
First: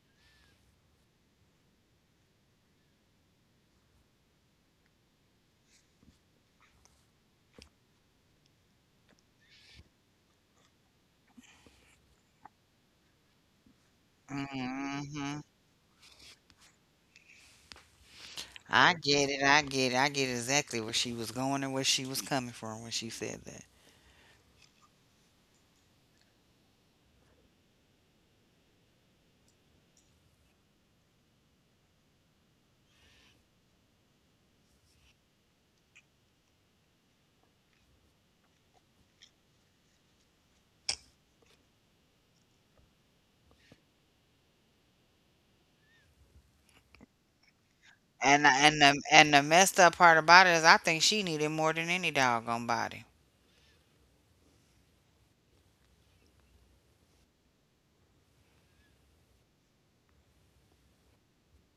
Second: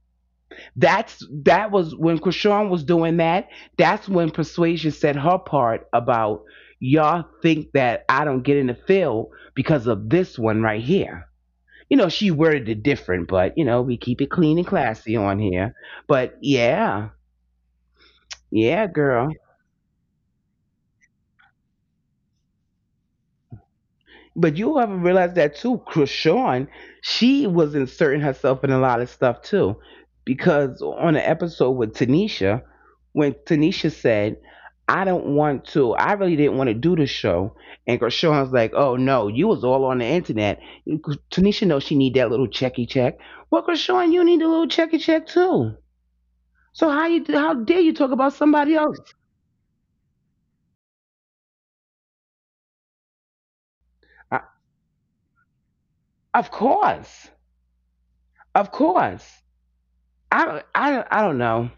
That's that was when Krishan was doing that. That's when Persuasion said her part about y'all think that I don't get in the field because of this one right here. You know, she worded it different, but you know, we keep it clean and classy on
hmm
here. But yeah, yeah,
I get
girl.
it. I get it. I get exactly where she was going and where she was coming from when she said that.
But you haven't realized that too. Krishan, she was inserting herself in a lot of stuff too. Because on an episode with Tanisha, when Tanisha said, I don't want to, I really didn't want to do the show. And Krishan was like, oh no, you was all on the internet. Tanisha knows she need that little checky check. Well, Krishan, you need a little checky check too. So how you how dare you talk about somebody else?
And the messed up part about it is, I think she needed more than any doggone body.
I, of course. Of course. I don't know.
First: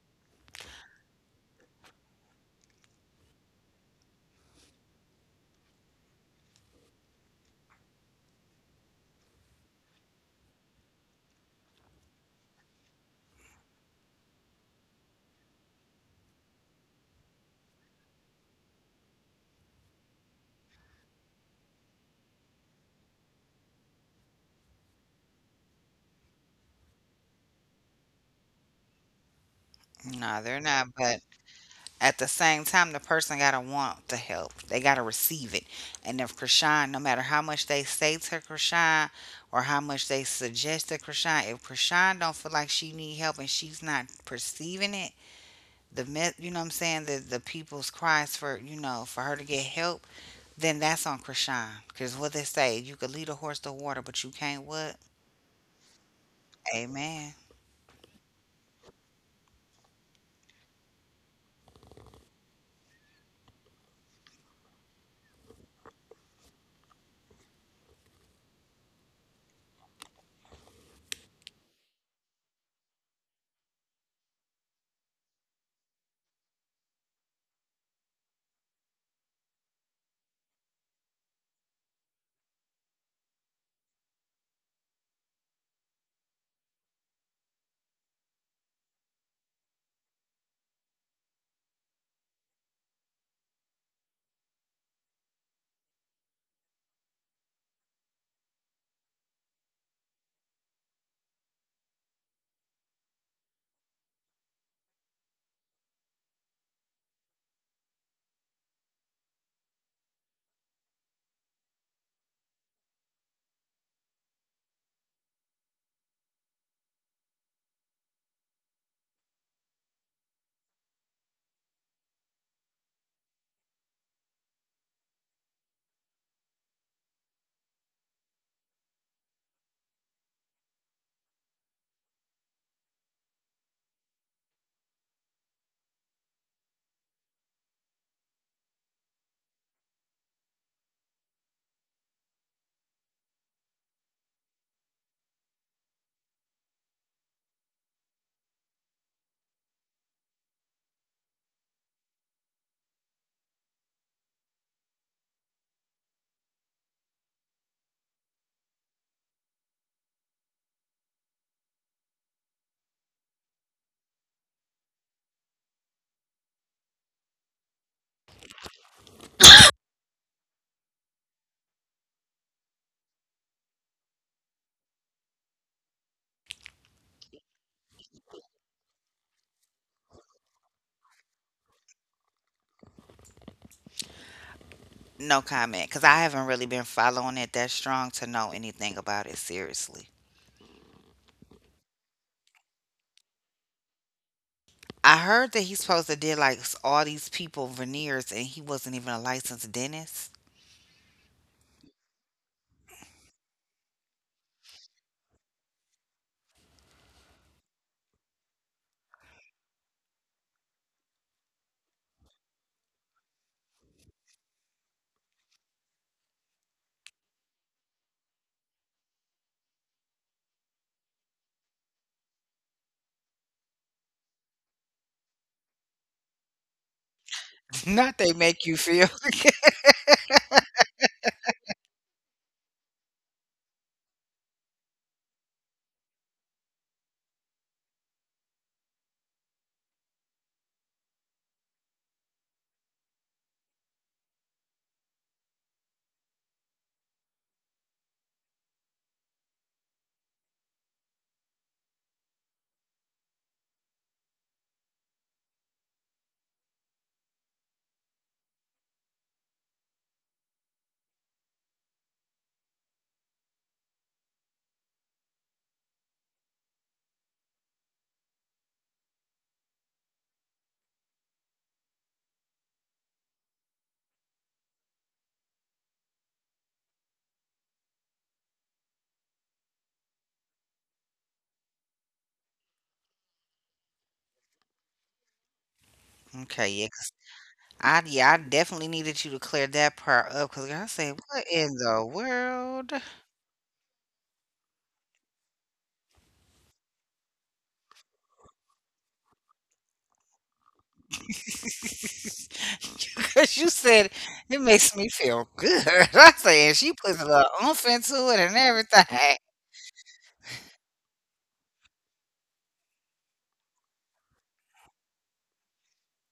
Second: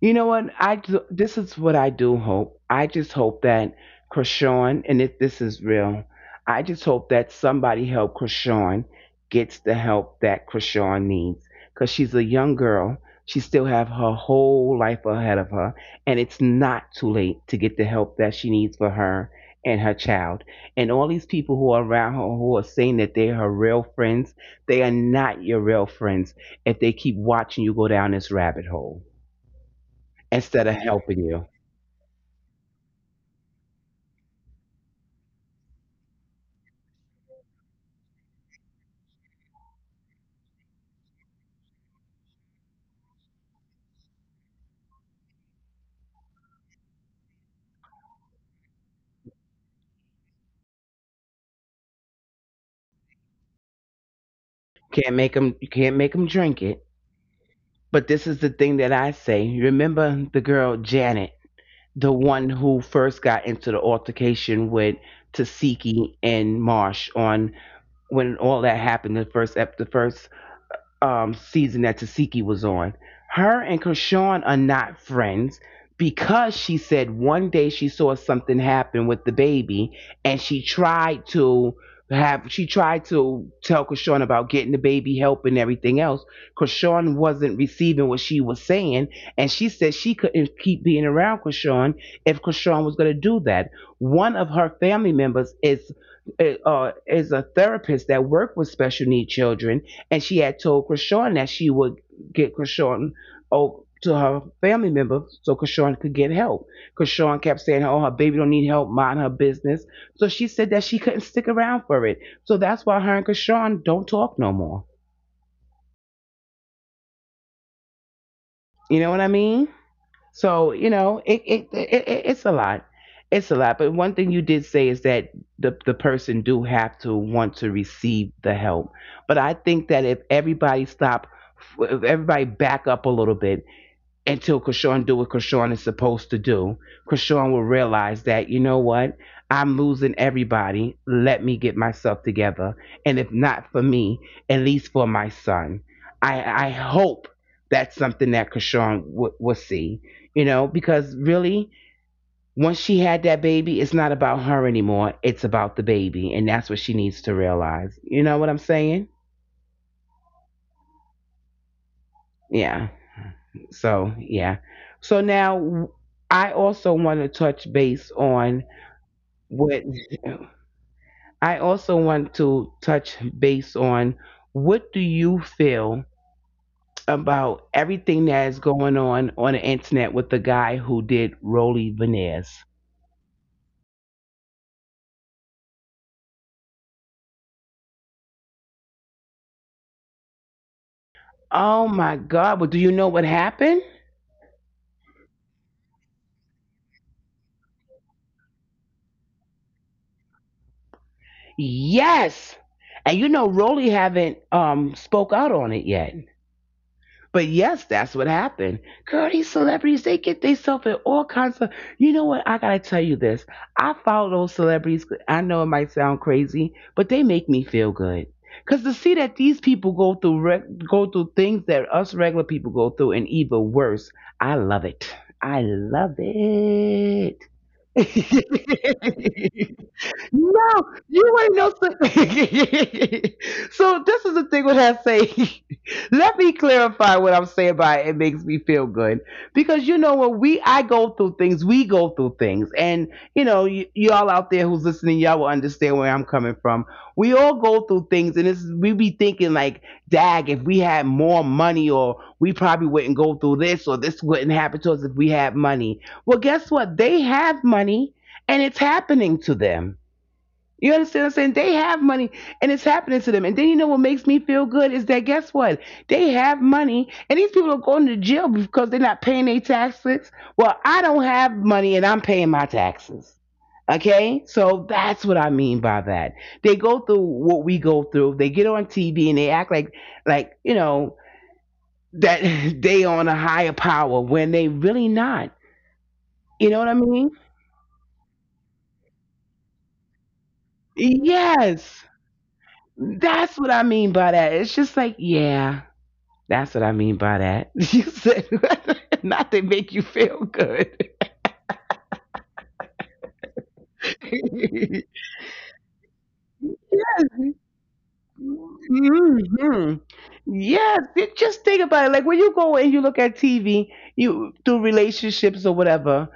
You know what? This is what I do hope. I just hope that Krishan, and if this is real, I just hope that somebody help Krishan gets the help that Krishan needs because she's a young girl. She still have her whole life ahead of her, and it's not too late to get the help that she needs for her and her child. And all these people who are around her who are saying that they're her real friends, they are not your real friends if they keep watching you go down this rabbit hole
No, they're
instead of
not, but
helping you.
at the same time, the person gotta want the help. They gotta receive it. And if Krishan, no matter how much they say to Krishan or how much they suggest to Krishan, if Krishan don't feel like she need help and she's not perceiving it, you know what I'm saying, the people's cries for you know for her to get help, then that's on Krishan. Cause what they say, you could lead a horse to water, but you can't what?
Can't make them. You can't make them drink it.
Amen.
But this is the thing that I say. Remember the girl Janet, the one who first got into the altercation with Tasiki and Marsh on when all that happened. The first the first season that Tasiki was on. Her and Krishan are not friends because she said one day she saw something happen with the baby and she tried to have she tried to tell Krishan about getting the baby help and everything else. Krishan wasn't receiving what she was saying and she said she couldn't keep being around Krishan if Krishan was going to do that. One of her family members is a therapist that work with special need children and she had told Krishan that she would get Krishan oh, to her family member so Krishan could get help. Krishan kept saying, "Oh, her baby don't need help, mind her business." So she said that she couldn't stick around for it. So that's why her and Krishan don't talk no more. You know what I mean? So you know, it's a lot. It's a lot, but one thing you did say is that the person do have to want to receive the help. But I think that if everybody stop, if everybody back up a little bit until Krishan do what Krishan is supposed to do, Krishan will realize that, you know what? I'm losing everybody. Let me get myself together. And if not for me, at least for my son. I hope that's something that Krishan will see, you know, because really, once she had that baby, it's not about her anymore. It's about the baby. And that's what she needs to realize. You know what I'm saying? Yeah. So, yeah. So now I also want to touch base on what I also want to touch base on what do you feel about everything that is going on the internet with the guy who did Rolly Veneers?
No comment, cause I haven't really been following it that strong to know anything about it seriously.
Oh my God! But do you know what happened?
I heard that he's supposed to did like all these people veneers and he wasn't even a licensed dentist.
Yes, and you know Rolly haven't spoke out on it yet. But yes, that's what happened. Girl, these celebrities, they get themselves in all kinds of. You know what? I gotta tell you this. I follow those celebrities. I know it might sound crazy, but they make me feel good. Cause to see that these people go through go through things that us regular people go through, and even worse, I love it. I love it.
Not they make you feel.
No, you ain't no. So this is the thing when I say, let me clarify what I'm saying by it makes me feel good because you know when we I go through things, we go through things, and you know y'all out there who's listening, y'all will understand where I'm coming from. We all go through things, and it's we be thinking like, dag, if we had more money, or we probably wouldn't go through this, or this wouldn't happen to us if we had money. Well, guess what? They have money, and it's happening to them. You understand what I'm saying? They have money and it's happening to them. And then you know what makes me feel good is that guess what? They have money and these people are going to jail because they're not paying their taxes. Well, I don't have money and I'm paying my taxes. Okay, so that's what I mean by that. They go through what we go through. They get on TV and they act like that they on a higher power when they really not. You
Okay,
know what
yeah.
I mean?
I yeah, I definitely needed you to clear that part up because I said, what in
Yes,
the world?
that's what I mean by that. It's just like, yeah. That's what I mean by that. You said not to make you feel good.
Because you said it makes me feel good. I said she puts a little oomph into it and everything.
Hmm. Yes, just think about it. Like when you go and you look at TV, you through relationships or whatever,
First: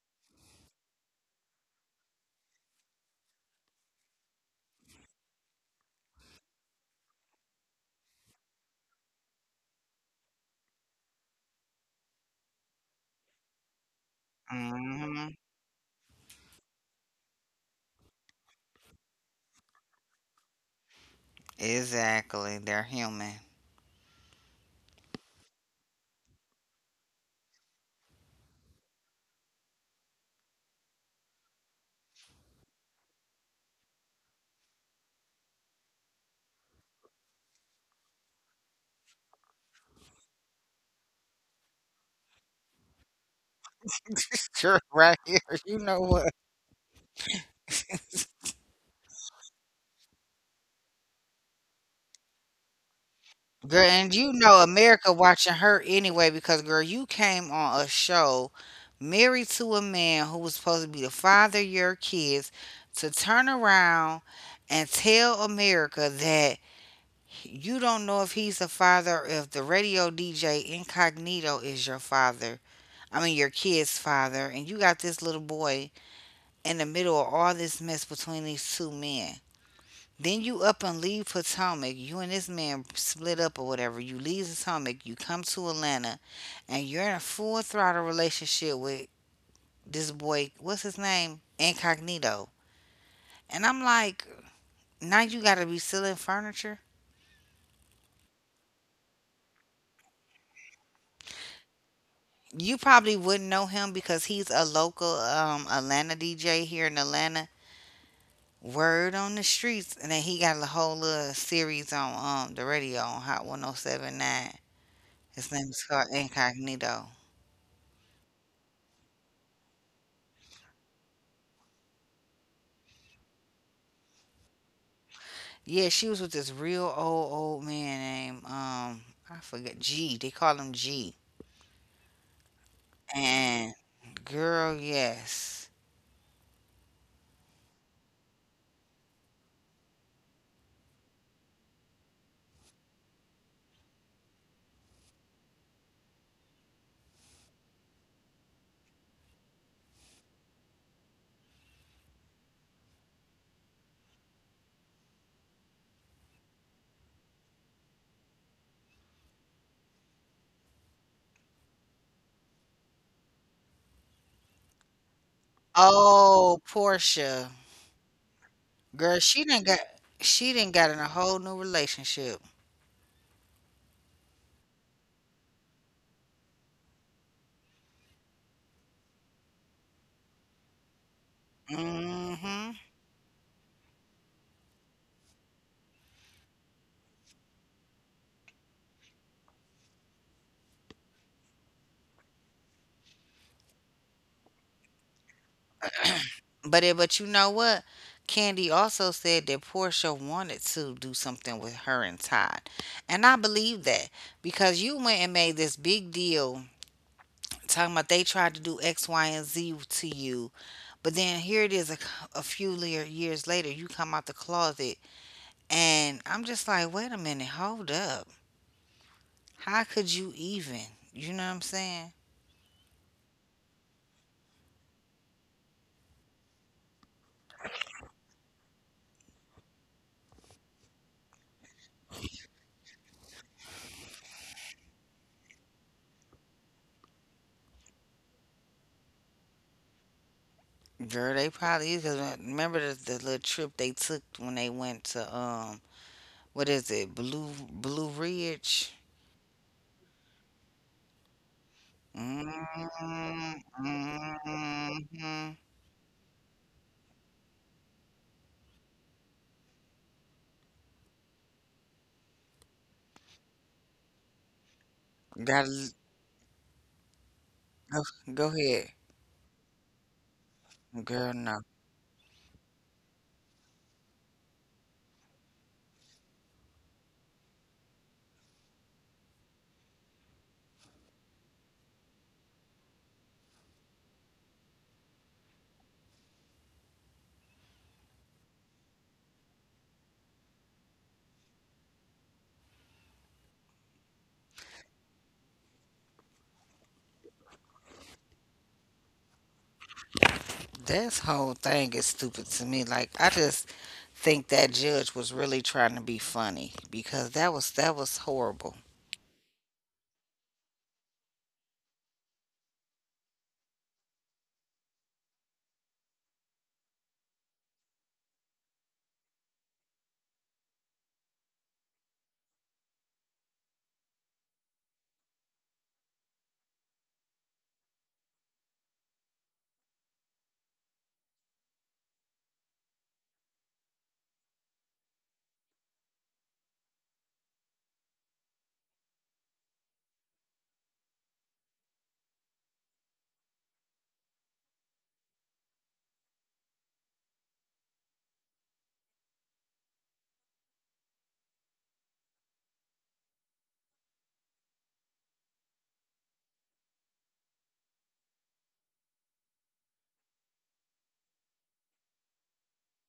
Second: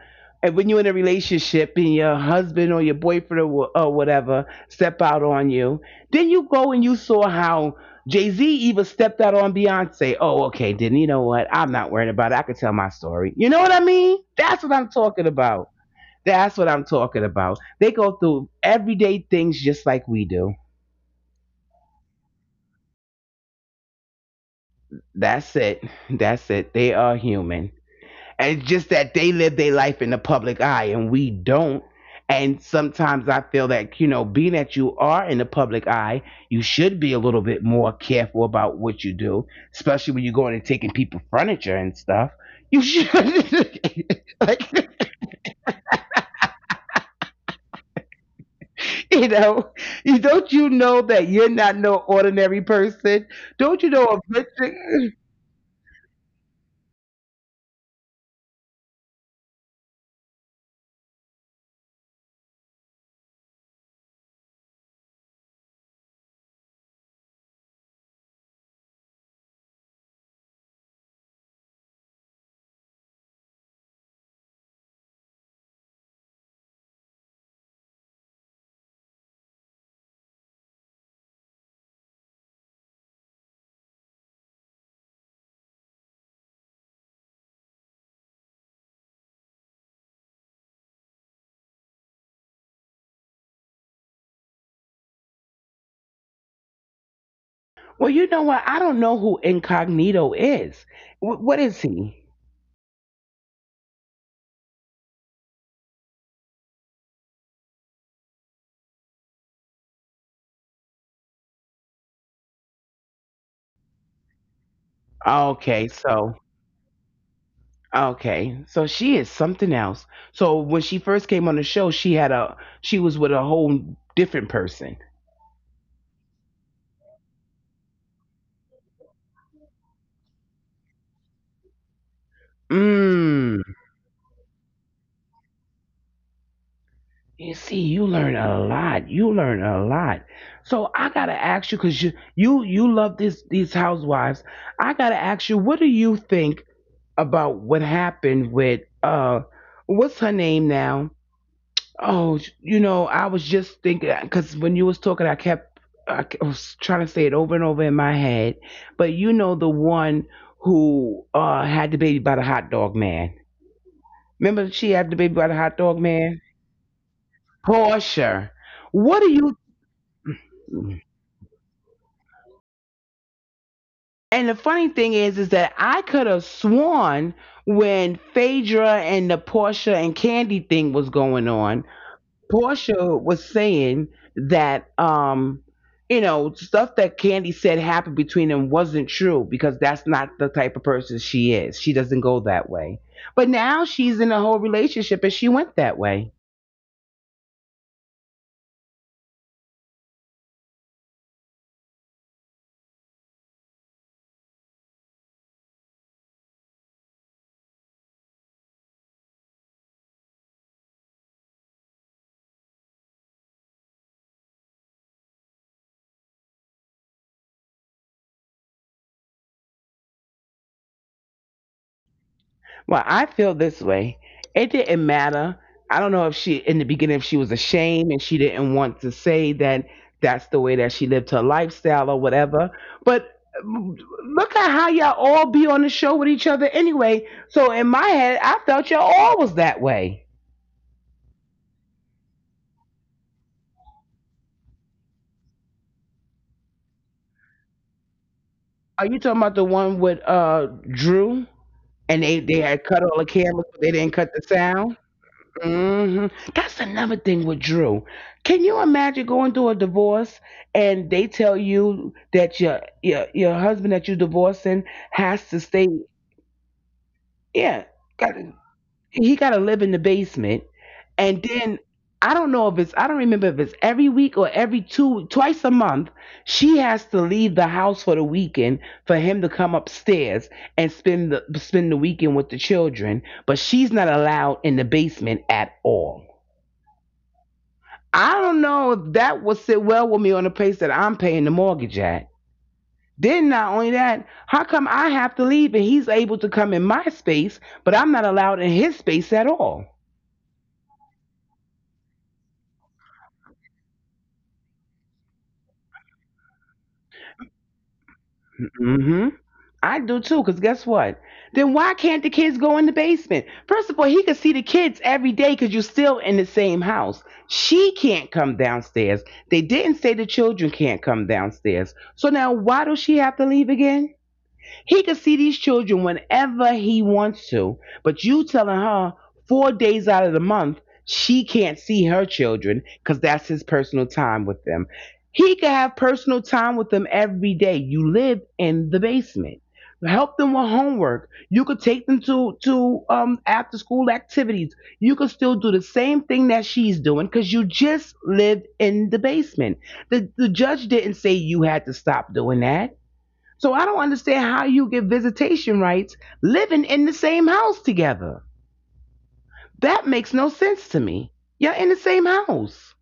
and when you're in a relationship and your husband or your boyfriend or, or whatever step out on you, then you go and you saw how Jay Z even stepped out on Beyonce. Oh, okay, then you know what? I'm not worried about it. I could tell my story. You know what I mean? That's what I'm
hmm
talking about. That's what I'm talking about. They go through everyday things just like we do.
Exactly. They're human.
That's it. That's it. They are human. And it's just that they live their life in the public eye and we don't. And sometimes I feel that, you know, being that you are in the public eye, you should be a little bit more careful about what you do, especially when you're going and taking people furniture and stuff. You should
You're
like
right here. You know what?
you know, you don't you know that you're not no ordinary person?
Girl,
Don't you know
and you
a good
know America
thing?
watching her anyway because girl, you came on a show married to a man who was supposed to be the father of your kids to turn around and tell America that you don't know if he's the father or if the radio DJ Incognito is your father. I mean your kid's father, and you got this little boy in the middle of all this mess between these two men. Then you up and leave Potomac. You and this man split up or whatever. You leave Potomac. You come to Atlanta, and you're in a full throttle relationship with this boy. What's his name? Incognito. And I'm like, now you got to be selling furniture.
Well, you know what? I don't know who Incognito is. What is he?
You probably wouldn't know him because he's a local Atlanta DJ here in Atlanta. Word on the streets, and then he got a whole little series on the radio on Hot 107.9. His name is
Okay,
called
so
Incognito.
she is something else. So when she first came on the show, she was with a whole different person.
Yeah, she was with this real old man named I forget G. They call him G.
Mm.
And girl, yes.
You see, you learn a lot. You learn a lot. So I gotta ask you, cause you love this these housewives. I gotta ask you, what do you think about what happened with what's her name now? Oh, you know, I was just thinking, cause when you was talking, I kept I ke- I was trying to say it over and over in my head. But you know, the one who had the baby by the hot dog man. Remember, she had the baby by the hot dog man.
Oh, Portia.
Portia,
Girl,
what do
she didn't got in
you
a whole new relationship.
and the funny thing is that I could have sworn when Phaedra and the Portia and Candy thing was going on,
hmm
Portia was saying that, you know, stuff that Candy said happened between them wasn't true because that's not the type of person she is. She doesn't go that way. But now she's in a whole relationship and she went that way.
But you know what? Candy also said that Portia wanted to do something with her and Todd. And I believe that because you went and made this big deal talking about they tried to do X, Y, and Z to you. But then here it is a years later, you come out the closet. And I'm just like, wait a minute, hold up. How could you even? You know what I'm saying?
Well, I feel this way. It didn't matter. I don't know if she, in the beginning, if she was ashamed and she didn't want to say that that's the way that she lived her lifestyle or whatever. But look at how y'all all be on the show with each other anyway. So in my head, I felt y'all all was that way.
Girl, they probably is. 'Cause remember the little trip they took when they went to, what is it, Blue Ridge?
Are you talking about the one with Drew and they had cut all the cameras, but they
Mm-hmm.
didn't cut the sound?
Mm-hmm.
Hmm. That's another thing with Drew. Can you imagine going through a divorce and they tell you that your husband that you're divorcing has to
Gotta, l-
stay? Yeah,
go,
got
go ahead.
he got to live in the basement,
Girl,
and
no.
then I don't know if it's I don't remember if it's every week or every two twice a month she has to leave the house for the weekend for him to come upstairs and spend the weekend with the children, but she's not allowed in the basement at all. I don't know if that will sit well with me on the place that I'm paying the mortgage at. Then not only that, how come I have to leave and he's able to come in my space, but I'm not allowed in his space at all?
This whole thing is stupid to me. Like I just think that judge was really trying to be funny because that was horrible.
Hmm. I do too, because guess what? Then why can't the kids go in the basement? First of all, he could see the kids every day because you're still in the same house. She can't come downstairs. They didn't say the children can't come downstairs. So now why does she have to leave again? He can see these children whenever he wants to, but you telling her four days out of the month she can't see her children because that's his personal time with them. He can have personal time with them every day. You live in the basement. Help them with homework. You could take them to after school activities. You could still do the same thing that she's doing because you just live in the basement. The judge didn't say you had to stop doing that. So I don't understand how you get visitation rights living in the same house together. That makes no sense to me. You're in the same house.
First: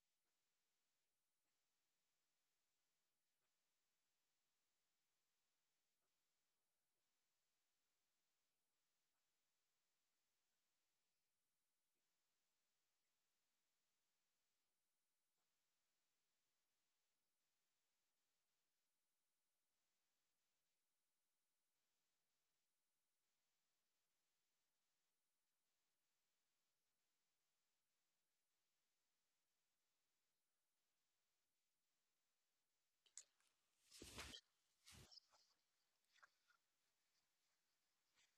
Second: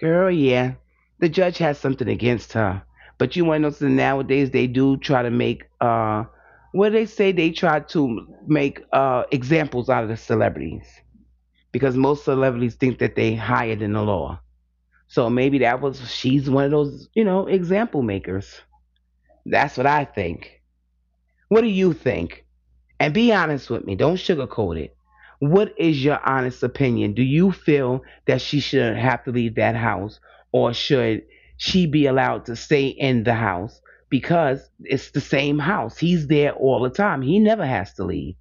Girl, yeah. The judge has something against her. But you want to know something? Nowadays, they do try to make, what do they say? They try to make examples out of the celebrities because most celebrities think that they higher than the law. So maybe that was, she's one of those, you know, example makers. That's what I think. What do you think? And be honest with me. Don't sugarcoat it. What is your honest opinion? Do you feel that she should have to leave that house or should she be allowed to stay in the house? Because it's the same house. He's there all the time. He never has to leave.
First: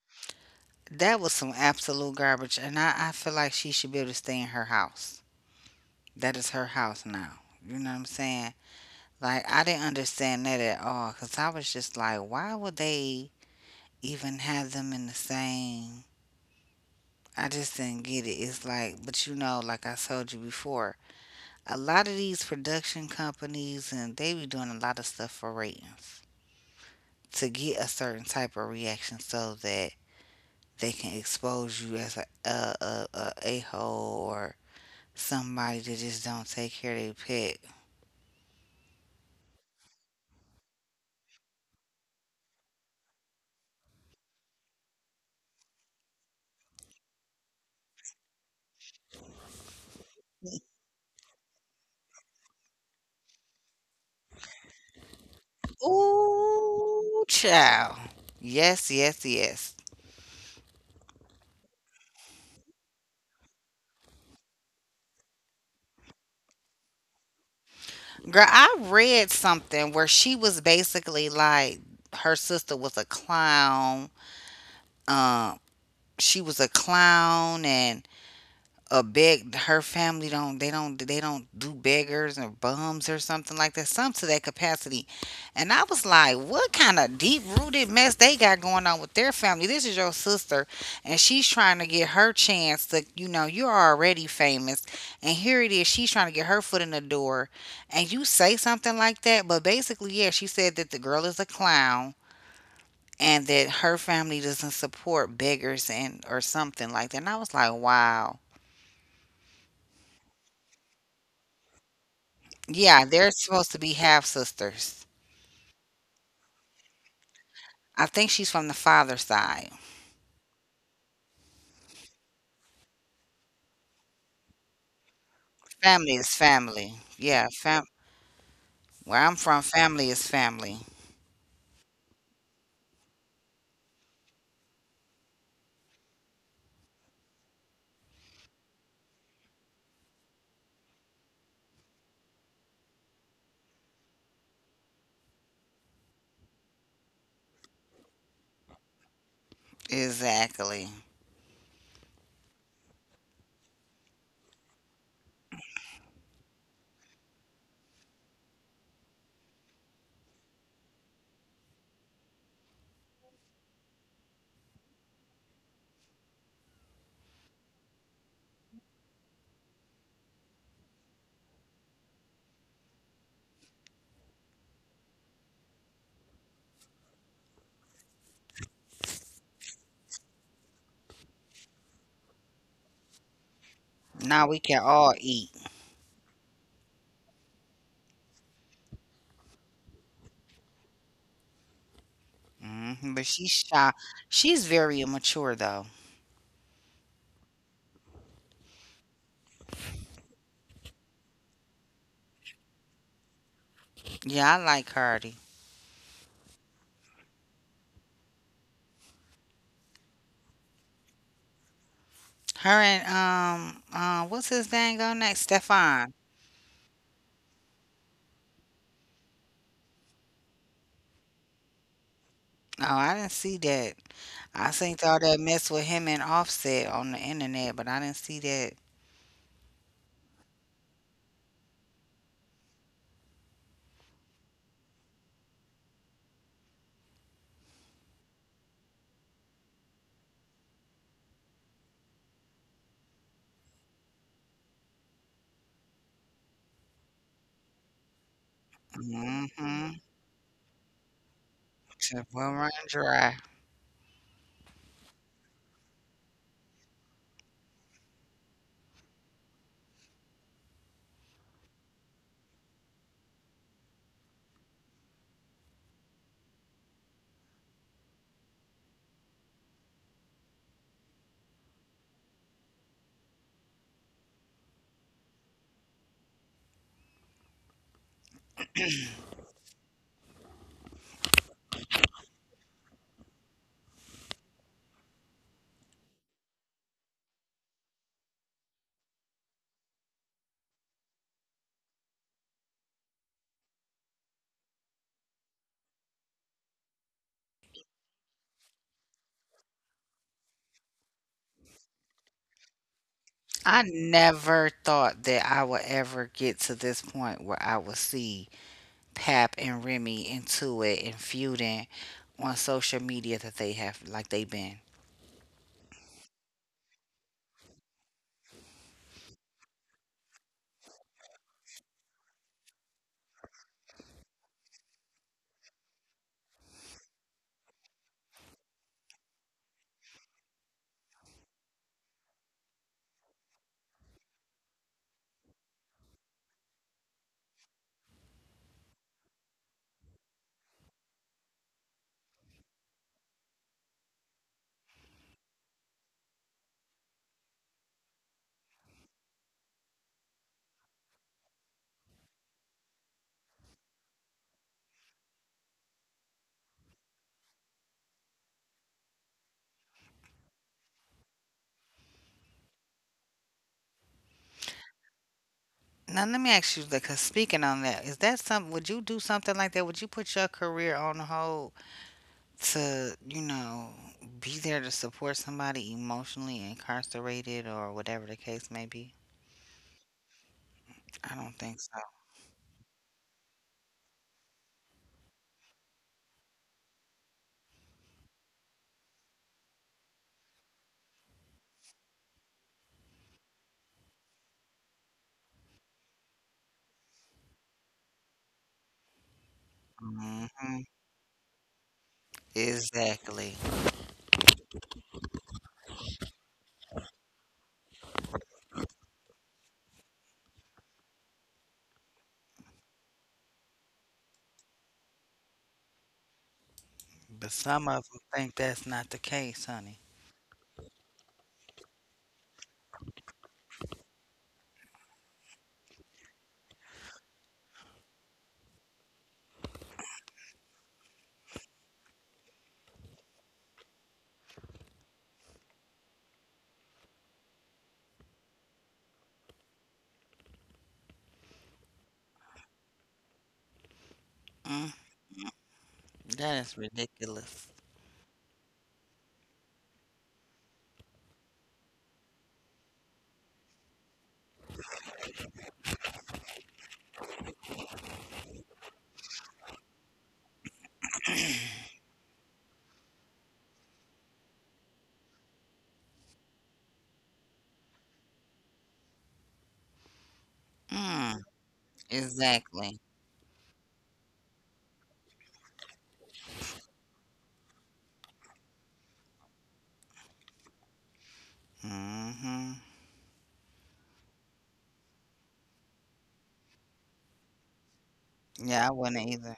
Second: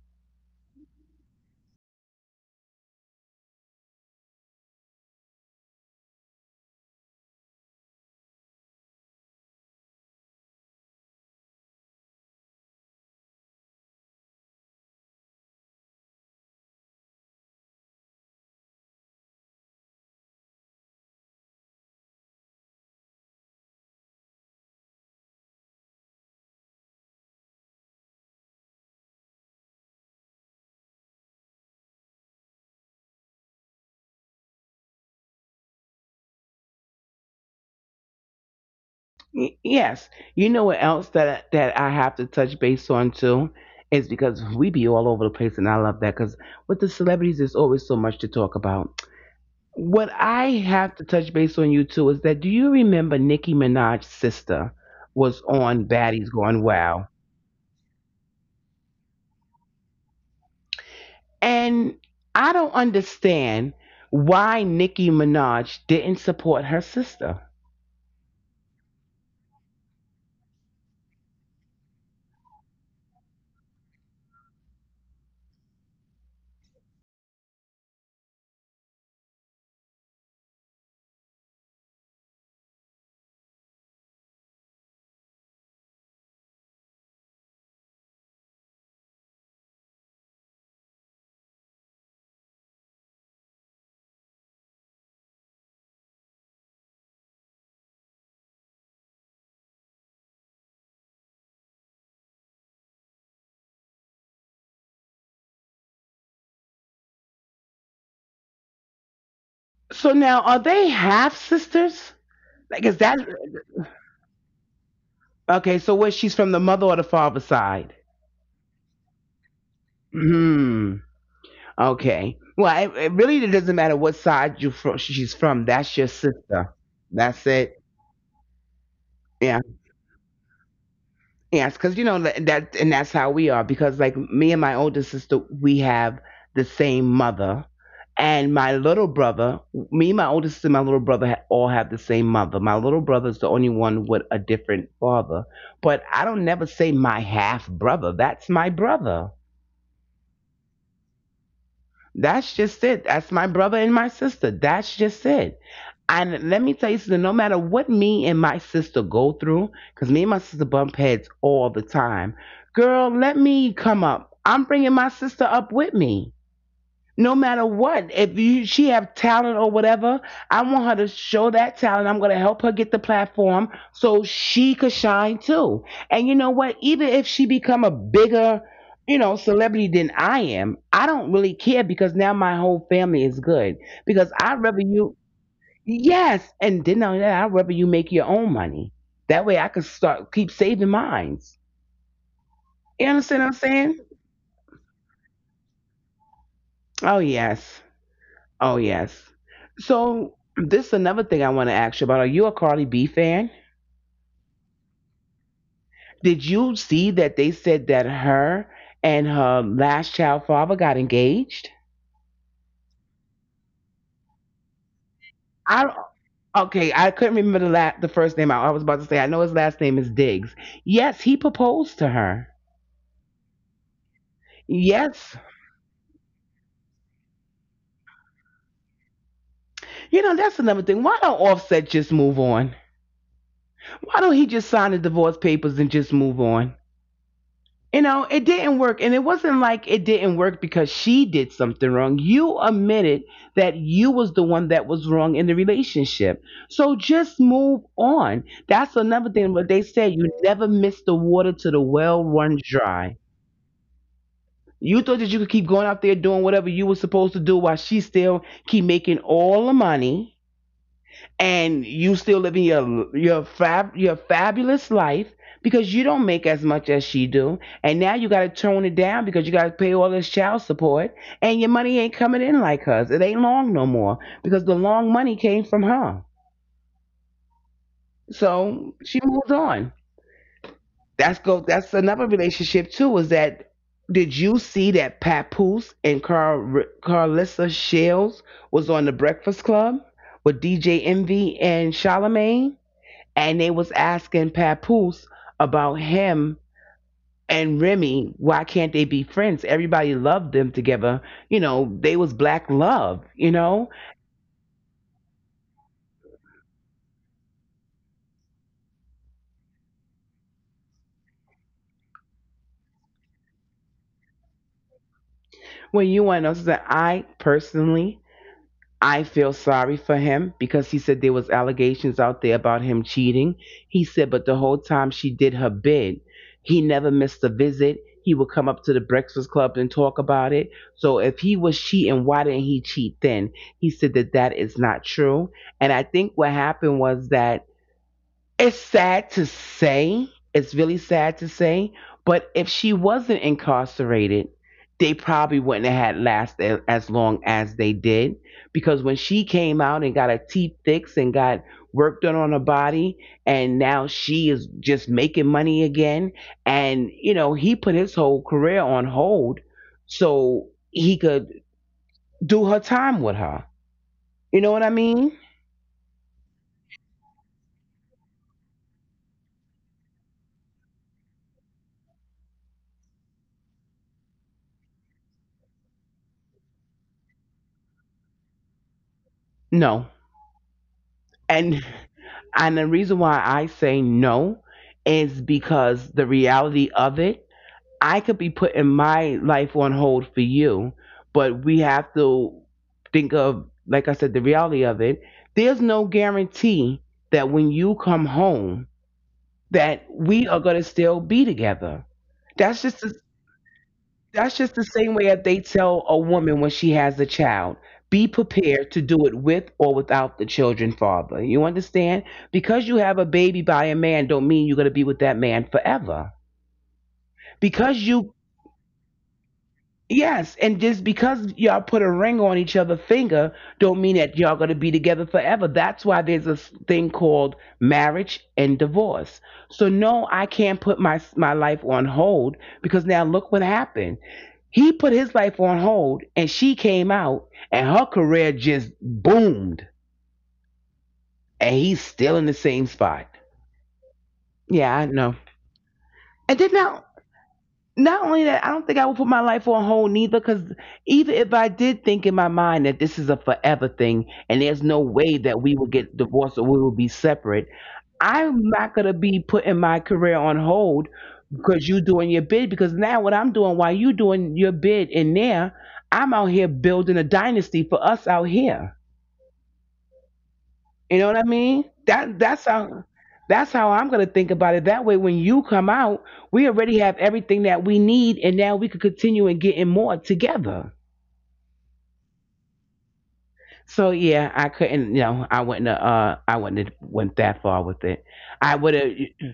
That was some absolute garbage, and I feel like she should be able to stay in her house. That is her house now. You know what I'm saying? Like I didn't understand that at all cuz I was just like, why would they even have them in the same I just didn't get it. It's like, but you know, like I told you before, a lot of these production companies and they be doing a lot of stuff for ratings to get a certain type of reaction so that they can expose you as a hole or somebody that just don't take care of their pet.
Yes. You know what else that I have to touch base on too? Is because we be all over the place and I love that because with the celebrities there's always so much to talk about. What I have to touch base on you too is that do you remember Nicki Minaj's sister was on Baddies Gone Wow?
Ooh, child. Yes, yes, yes.
And I don't understand why Nicki Minaj didn't support her sister.
Girl, I read something where she was basically like her sister was a clown. Um, she was a clown and a beg her family don't they don't do beggars or bums or something like that, some to that capacity. And I was like, what kind of deep rooted mess they got going on with their family? This is your sister, and she's trying to get her chance to, you know, you're already famous, and here it is, she's trying to get her foot in the door, and you say something like that. But basically, yeah, she said that the girl is a clown and that her family doesn't support beggars and or something like that, and I was like, wow.
So now are they half sisters? Like is
Yeah,
that
they're supposed to be half sisters.
okay, so where she's from the mother or the father side?
I think she's from the father's side.
Hmm. Okay. Well, it really doesn't matter what side you from she's from. That's your
Family is
sister.
family.
That's
Yeah,
it.
fam. Where I'm from,
Yeah.
family is family.
Yes, because you know and that's how we are. Because like me and my older sister, we have the same mother, and my little brother, me, my older sister, and my little brother all have the same mother. My little brother is the only one with a different father. But I don't never say my half brother. That's my brother.
Exactly.
That's just it. That's my brother and my sister. That's just it. And let me tell you something, no matter what me and my sister go through, because me and my sister bump heads all the time, girl, let me come up. I'm bringing my sister up with me no matter what if you she have talent or whatever. I want her to show that talent. I'm going to help her get the platform so she could shine too. And you know what, even if she become a bigger, you know, celebrity than I am, I don't really care because now my whole family is good, because
Now we
I'd
can
rather
all
you.
eat.
Yes, and then on that, I'd rather you make your own money, that way I could start keep saving mines. You
Hmm. But
understand what
she's
I'm
shy.
saying?
She's very immature though.
Oh yes. Oh yes. So this is another thing I want to ask you about. Are you a Carly B fan?
Yeah, I like Cardi.
Did you see that they said that her and her last child father got engaged?
Her and what's his name go next?
I
Stefan.
okay. I couldn't remember the the first name. I was about to say. I know his last name is Diggs. Yes, he proposed to her.
Oh, I didn't see that. I seen all
Yes.
that mess with him and Offset on the internet, but I didn't see that.
You know that's another thing. Why don't Offset just move on? Why don't he just sign the divorce papers and just move on? You know, it didn't work. And it wasn't like it didn't work because she did something wrong. You admitted that you was the one that was wrong in the relationship. So just move on. That's another thing what they
Mm-hmm.
say. You never miss the water till the well
Except well
runs
run
dry.
dry.
You thought that you could keep going out there doing whatever you were supposed to do while she still keep making all the money, and you still living your fabulous life because you don't make as much as she do, and now you got to tone it down because you got to pay all this child support, and your money ain't coming in like hers, it ain't long no more because the long money came from her. So she moved on. That's another relationship too is that, did you see that Papoose and Carlissa Shields was on the Breakfast Club with DJ Envy and Charlamagne? And they was asking Papoose about him and Remy. Why can't they be friends? Everybody loved them together. You know, they was black love. You
I
know,
never thought that I would ever get to this point where I would see Pap and Remy into it and feuding on social media that they have like they been.
when you and us, I personally, I feel sorry for him because he said there was allegations out there about him cheating. He said, but the whole time she did her bid, he never missed a visit. He would come up to the Breakfast Club and talk about it. So if he was cheating, why didn't he cheat then? He said that that is not true. And I think what happened was that, it's sad to say. It's really sad to say. But if she wasn't incarcerated, they probably wouldn't have had lasted as long as they did. Because when she came out and got her teeth fixed and got work done on her body, and now she is just making money again. And, you know, he put his whole career on hold so he could do her time with her. You know what I mean?
Now let me ask you, because speaking on that, is that something? Would you do something like that? Would you put your career on hold to, be there to support somebody emotionally incarcerated or whatever the case may be?
No.
I don't think
And
so.
and the reason why I say no is because the reality of it, I could be putting my life on hold for you, but we have to think of, like I said, the reality of it. There's no guarantee that when you come home, that we are going to
Hmm.
still be together. That's just
Exactly.
that's just the same way that they tell a woman when she has a child. Be prepared to do it with or without the children father. You understand? Because you have a baby by a man don't mean you're going to be with that man forever.
But some
Because
of them
you.
think that's not the case, honey.
Yes, and just because y'all put a ring on each other's finger, don't mean that y'all gonna be together forever. That's why there's this thing called marriage and divorce. So no, I can't put my life on hold because now look what happened. He put his life on hold, and she came out, and her career just boomed, and he's still in the same spot.
Mm,
Yeah, I know. And
that
then
is
now
ridiculous.
not only that, I don't think I would put my life on hold neither, because even if I did think in my mind that this is a forever thing and there's no way that we will get divorced or we will be separate, I'm not gonna be putting my career on hold because you doing your bid. Because now what I'm doing while you doing your bid in there, I'm out here building a dynasty for us out here. You know what
Mm,
I mean? That that's
exactly.
how that's how I'm gonna think about it. That way, when you come out, we already have everything that we need, and now we could continue and getting more together.
Hmm.
So yeah, I couldn't. You know, I wouldn't I wouldn't have went that far with it. I
Yeah, I
would
wouldn't
have.
either.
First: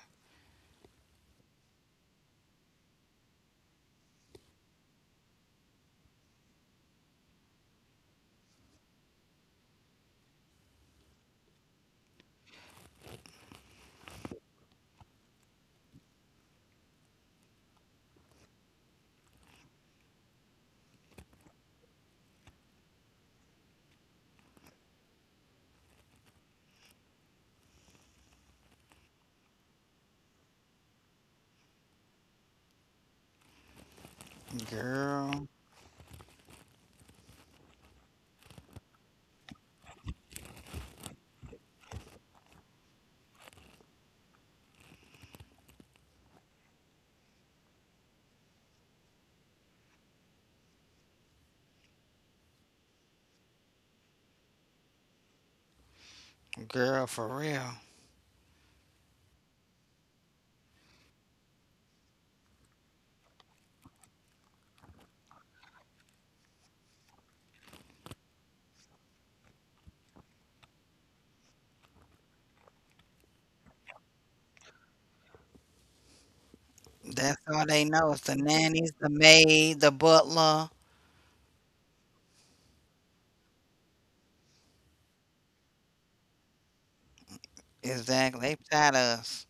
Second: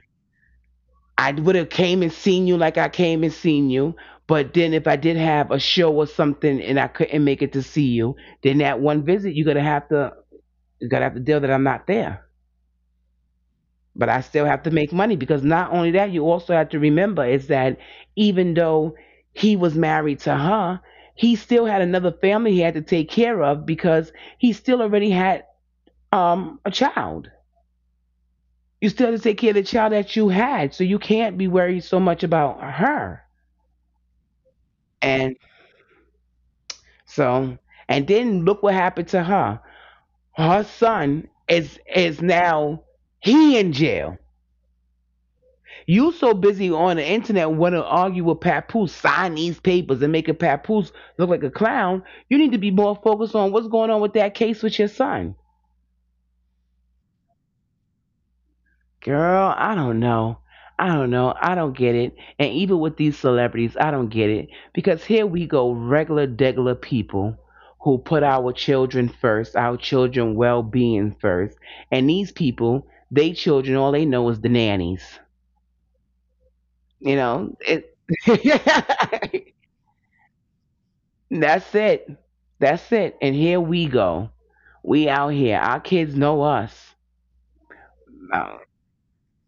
I would have came and seen you like I came and seen you. But then, if I did have a show or something and I couldn't make it to see you, then that one visit, you're gonna have to. You're gonna have to deal that I'm not there. But I still have to make money, because not only that, you also have to remember is that, even though he was married to her, he still had another family he had to take care of because he still already had a child. You still have to take care of the child that you had, so you can't be worried so much about her.
Girl,
And so, and then look what happened to her. Her son is now he in jail. You so busy on the internet want to argue with Papoose, sign these papers, and make a Papoose look like a clown. You need to be more focused on what's going on with that case with your son.
girl, for real.
Girl, I don't know. I don't know. I don't get it. And even with these celebrities, I don't get it. Because here we go, regular, degular people who put our children first, our children well being first. And these people, they children, all they know is the nannies. You
That's
know,
all they
it
know is the nannies, the maid, the butler.
That's it. That's it. And here we go. We out here. Our kids know us.
Exactly. They
No,
tired us.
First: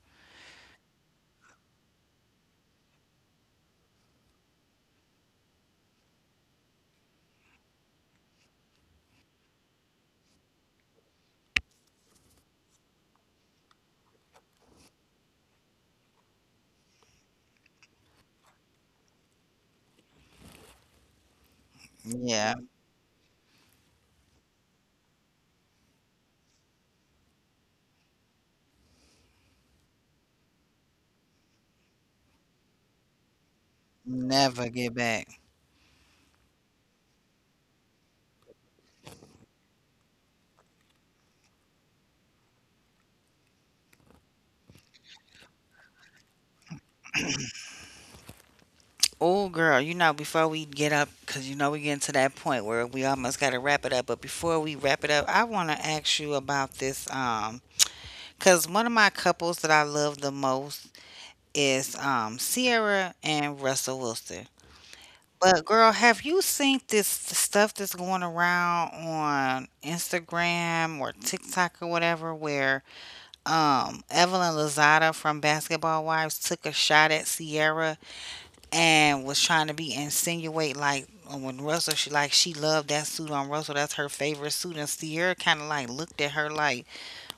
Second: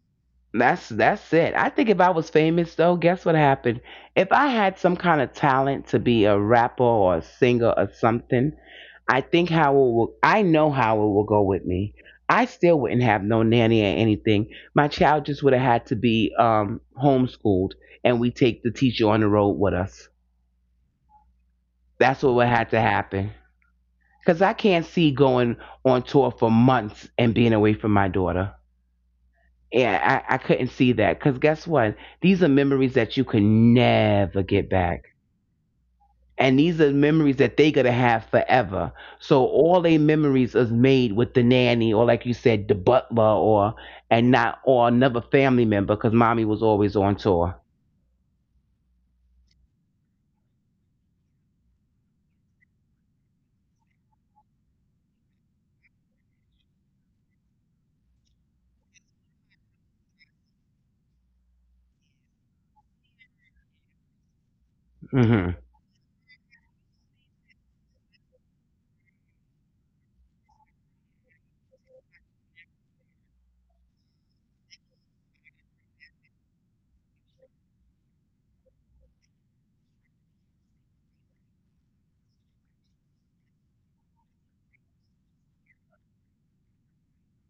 that's it. I think if I was famous though, guess what happened? If I had some kind of talent to be a rapper or a singer or something, I think how it will. I know how it will go with me. I still wouldn't have no nanny or anything. My child just would have had to be homeschooled, and we take the teacher on the road with us. That's what would have
Yeah,
had to happen. Because I can't see going on tour for months and being away from my daughter. Yeah, I couldn't see that. Because guess what? These are memories that you can never get
never get
back.
back.
And these are memories that they going to have forever. So all their memories is made with the nanny or, like you said, the butler or and not or another family member because mommy was always on tour.
Oh, girl, you know, before we get up, because you know we're getting to that point where we almost got to wrap it up. But before we wrap it up, I want to ask you about this. Because one of my couples that I love the most is Sierra and Russell Wilson.
Hmm.
But girl, have you seen this the stuff that's going around on Instagram or TikTok or whatever where Evelyn Lozada from Basketball Wives took a shot at Sierra and was trying to be insinuate like when Russell, she like she loved that suit on Russell, that's her favorite suit, and Sierra kinda like looked at her like,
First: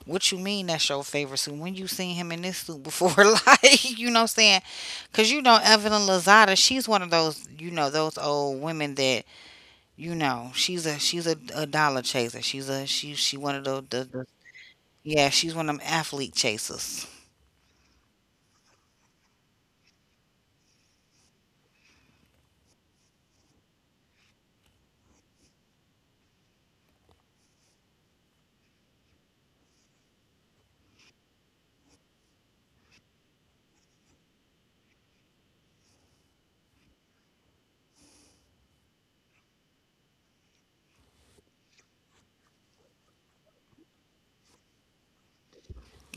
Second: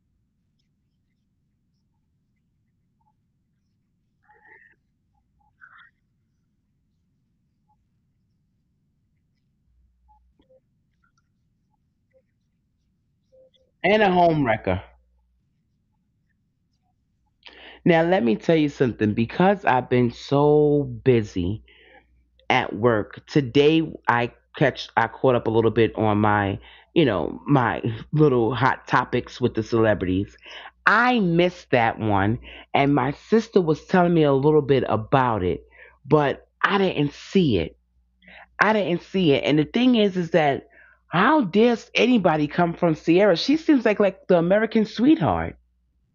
what you mean that's your favorite suit? When you seen him in this suit before? Like, you know what I'm saying? Because, you know, Evelyn Lozada, she's one of those, you know, those old women that, you know, she's a dollar chaser. She's a, she one of the, the,
And a
the,
home wrecker.
yeah, she's one of them athlete chasers.
Now, let me tell you something. Because I've been so busy at work. Today I caught up a little bit on my, you know, my little hot topics with the celebrities. I missed that one and my sister was telling me a little bit about it, but I didn't see it. I didn't see it. And the thing is that how dares anybody come from Sierra? She seems like the American sweetheart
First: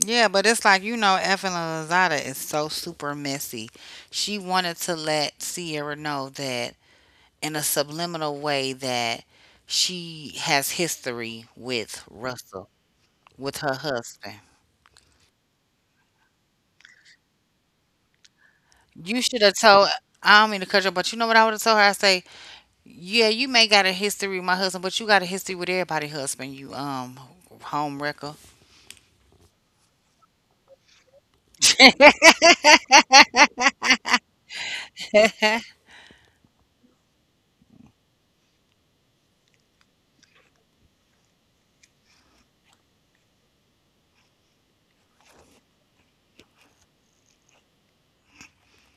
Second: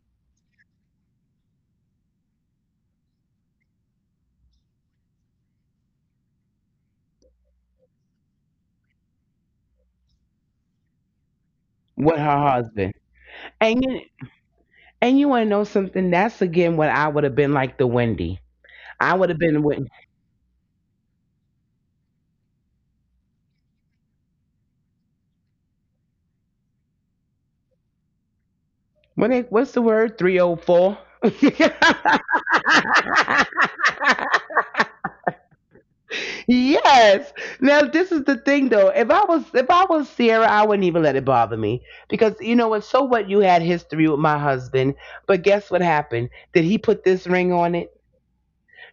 Yeah, but it's like, you know, Evelyn Lozada is so super messy. She wanted to let Sierra know that in a subliminal way that she has history with
with her
Russell,
husband.
with her
And you,
husband.
and you want to know something? That's again what I would have been like the Wendy. I
You
would
should
have
have
been with.
told. I don't mean to cut you off, but you know what I would have told her? I say, yeah, you may got a history with my husband, but you got a history with everybody husband. You home wrecker,
What's the word? 304. Yes. Now this is the thing though. If I was Sierra, I wouldn't even let it bother me. Because you know what, so what you had history with my husband, but guess what happened? Did he put this ring on it?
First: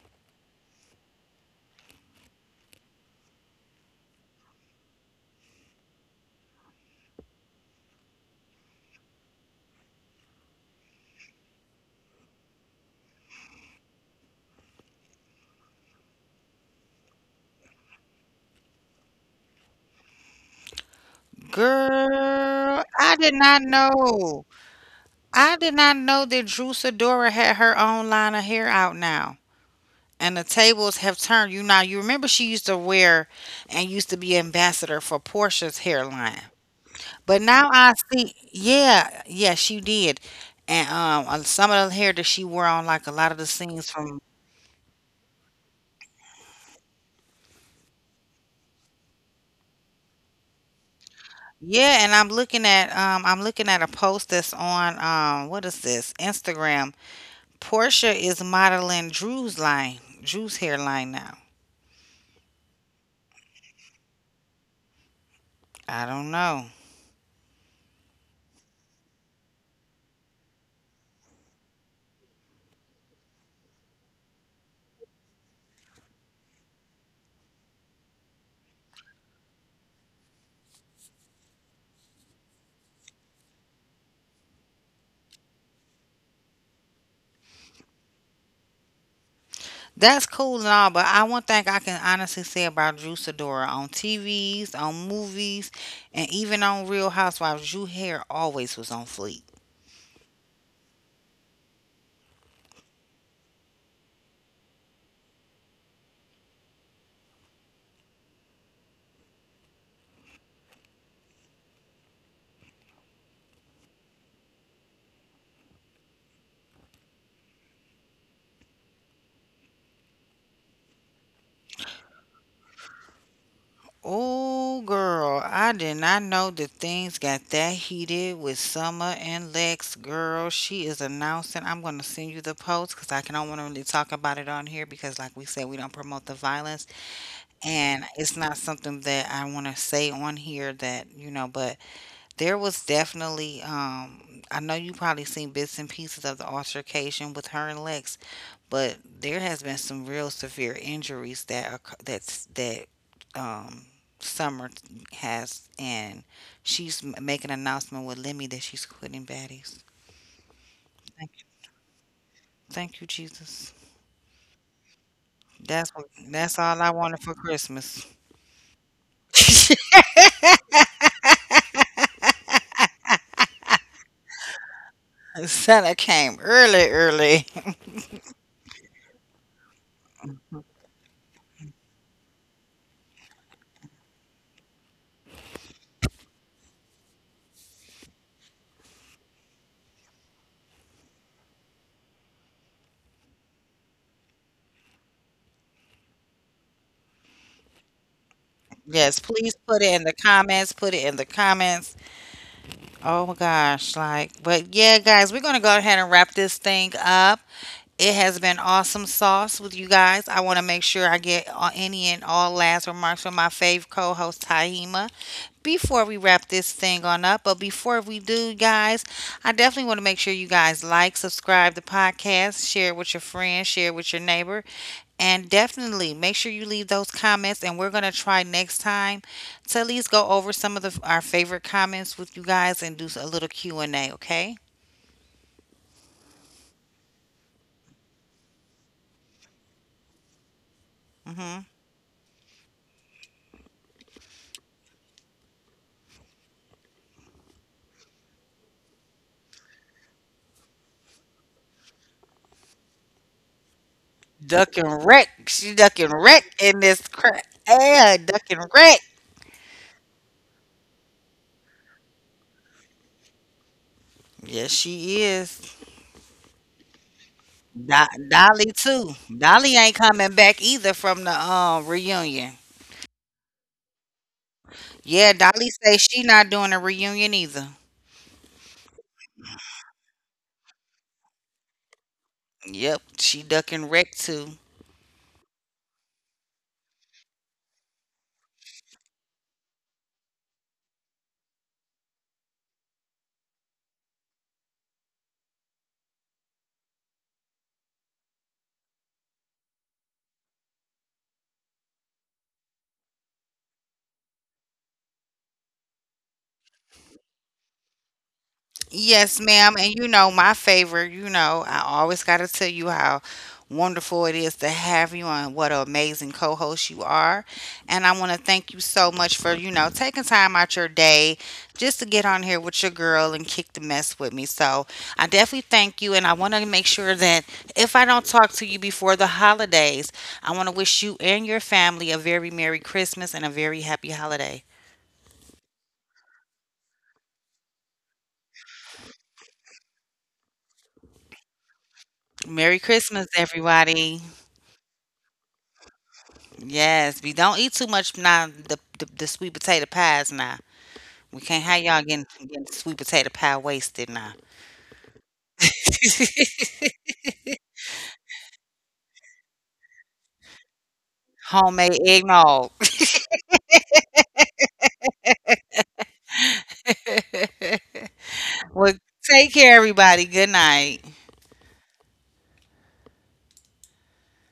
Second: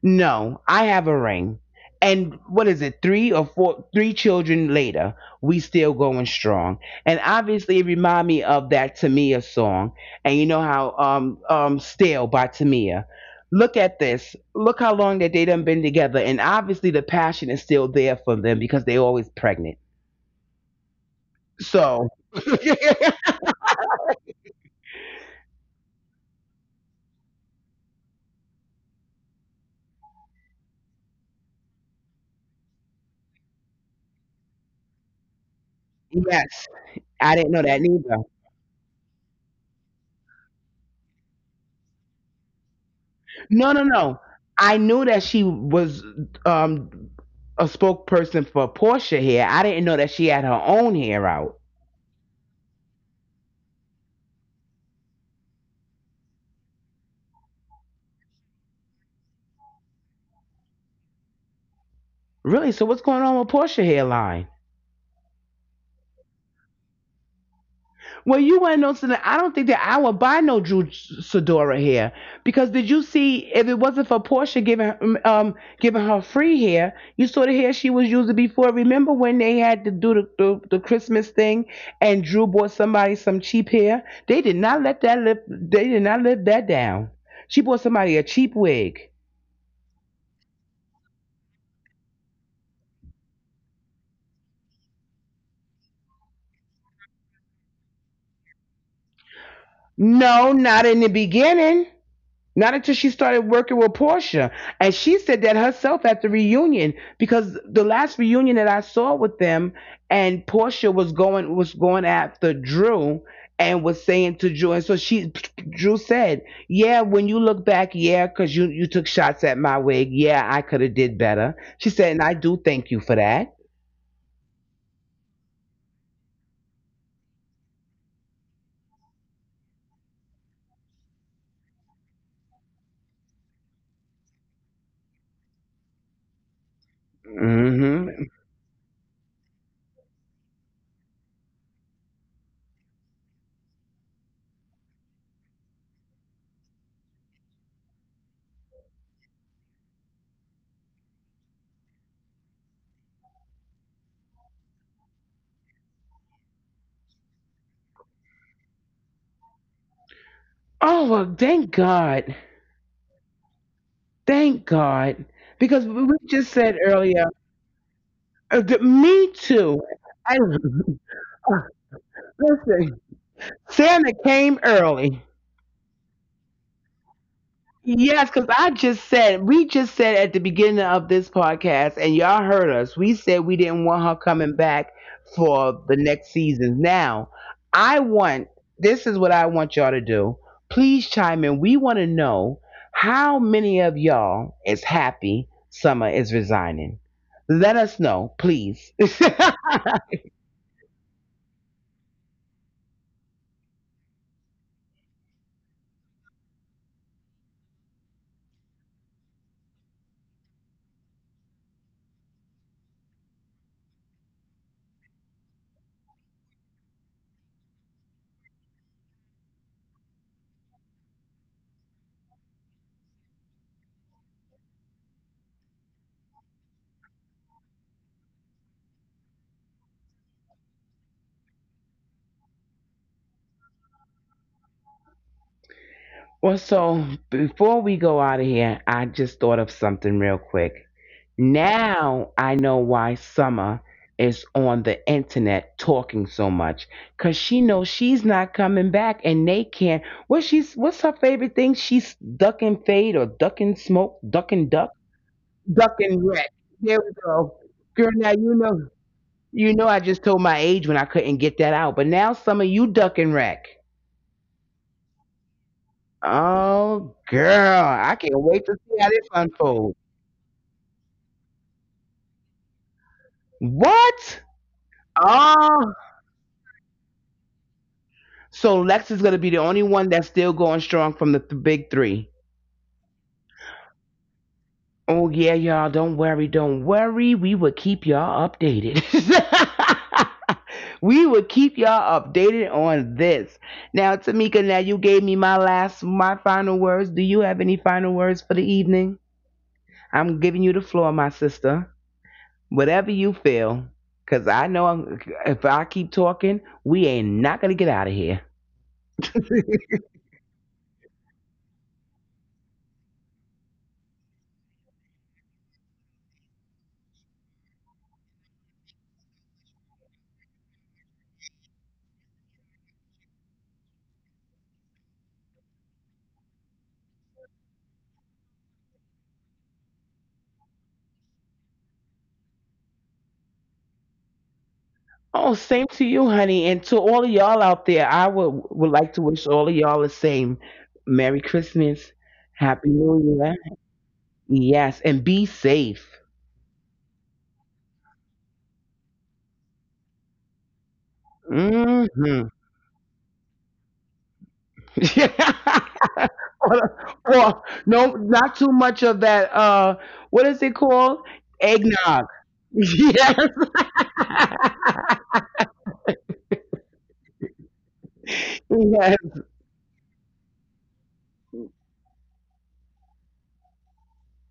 No, I have a ring. And what is it? Three children later, we still going strong. And obviously, it remind me of that Tamia song. And you know how "Still" by Tamia. Look at this. Look how long that they done been together, and obviously the passion is still there for them because they always pregnant. So
girl. I
yes,
did not know. I did not know that Drew Sidora had her own line of hair out now. And the tables have turned. You now you remember she used to wear and used to be ambassador for Portia's hairline. But
I didn't
now
know that
I
neither.
see, yeah, yeah, she did, and some of the hair that she wore on, like a lot of the
No,
scenes
no,
from,
no. I knew that she was um, a spokesperson for Porsche hair. I didn't know that she had her own hair out.
yeah. And I'm looking at a post that's on, what is this? Instagram. Portia is modeling Drew's line, Drew's hairline now.
Really? So what's going on with Porsche hairline?
I don't know.
Well, you want to know something? I don't think that I would buy no Drew Sidora hair because did you see if it wasn't for Portia giving um giving her free hair, you saw the hair she was using before. Remember when they had to do the Christmas thing and Drew bought somebody some cheap hair? They did not let that lip. They did not let that down. She bought somebody a cheap wig.
That's cool and all, but I one thing I can honestly say about Drew Sidora on TVs, on movies, and even on Real Housewives, Drew hair always was on fleek.
No, not in the beginning. Not until she started working with Portia. And she said that herself at the reunion because the last reunion that I saw with them and Portia was going after Drew and was saying to Drew and so she Drew said, "Yeah, when you look back, yeah, cuz you took shots at my wig. Yeah, I could have did better." She said, "And I do thank you for that."
Oh, girl, I did not know that things got that heated with Summer and Lex. Girl, she is announcing. I'm going to send you the post because I can, don't want to really talk about it on here because, like we said, we don't promote the violence. And
Mhm.
it's not something that I want to say on here that, you know, but there was definitely, I know you probably seen bits and pieces of the altercation with her and Lex, but there has been some real severe injuries that are, that's that um, Summer has, and she's making an announcement with Lemmy that she's quitting Baddies.
Oh,
Thank
well,
you,
thank God.
thank you, Jesus.
Thank God. Because
That's what,
we just
that's
said
all I wanted
earlier,
for Christmas.
me too. I Listen, Santa came early.
Santa came early, early.
Yes, because I just said, we just said at the beginning of this podcast, and y'all heard us, we said we didn't want her coming back for the next season. Now, I want, this is what I want y'all to do. Please chime in. We want to know how many of y'all is happy Summer is resigning. Let us know, please.
Yes, please put it in the comments. Put it in the comments. Oh my gosh, like, but yeah, guys, we're gonna go ahead and wrap this thing up. It has been awesome sauce with you guys. I want to make sure I get all- any and all last remarks from my fave co-host Tahima before we wrap this thing on up. But before we do, guys, I definitely want to make sure you guys like, subscribe the podcast, share it with your friends, share it with your neighbors. And definitely make sure you leave those comments. And we're going to try next time to at least go over some of the, our favorite comments with you guys and do a little Q&A, okay?
Well, so before we go out of here, I just thought of something real quick.
Mm-hmm.
Now I know why Summer is on the internet talking so much because she knows she's not coming back and they can't. What's her favorite thing? She's ducking fade or ducking smoke, ducking
Ducking
duck,
wreck, she ducking
ducking
wreck
wreck.
in
There
this
we
crap.
go, girl.
Yeah,
Now
ducking wreck.
you know I just told my age when I couldn't get that out, but now Summer, you ducking wreck.
Yes, she is.
Oh girl,
Do-
I can't
Dolly
wait to see
too.
how this
Dolly ain't
unfolds.
coming back either from the reunion.
What?
Yeah, Dolly says
Oh,
she not doing a reunion either.
so Lex is gonna be the only one that's still going strong from the big three.
Yep, she ducking wreck too.
Oh yeah, y'all. Don't worry, don't worry. We will keep y'all updated. We will keep y'all updated on this. Now, Tamika, now you gave me my last, my final words. Do you have any final words for the evening? I'm giving you the floor, my sister. Whatever you feel, because I know I'm, if I keep talking, we ain't not gonna get out of here.
Yes, ma'am. And you know, my favorite, you know, I always got to tell you how wonderful it is to have you and what an amazing co host you are. And I want to thank you so much for, you know, taking time out your day just to get on here with your girl and kick the mess with me. So I definitely thank you. And I want to make sure that if I don't talk to you before the holidays, I want to wish you and your family a very Merry Christmas and a very happy holiday.
Oh, same to you, honey, and to all of y'all out there. I would like to wish all of y'all the same. Merry Christmas,
Merry
Happy
Christmas,
New Year.
everybody.
Yes, and be safe.
Yes, we don't eat too much now. The sweet potato pies now. We can't have y'all getting
Hmm.
getting sweet potato pie wasted now.
Or no, not too much of that. What is it called?
Homemade
Eggnog.
eggnog.
Yes.
Well,
Yes.
take care, everybody. Good night.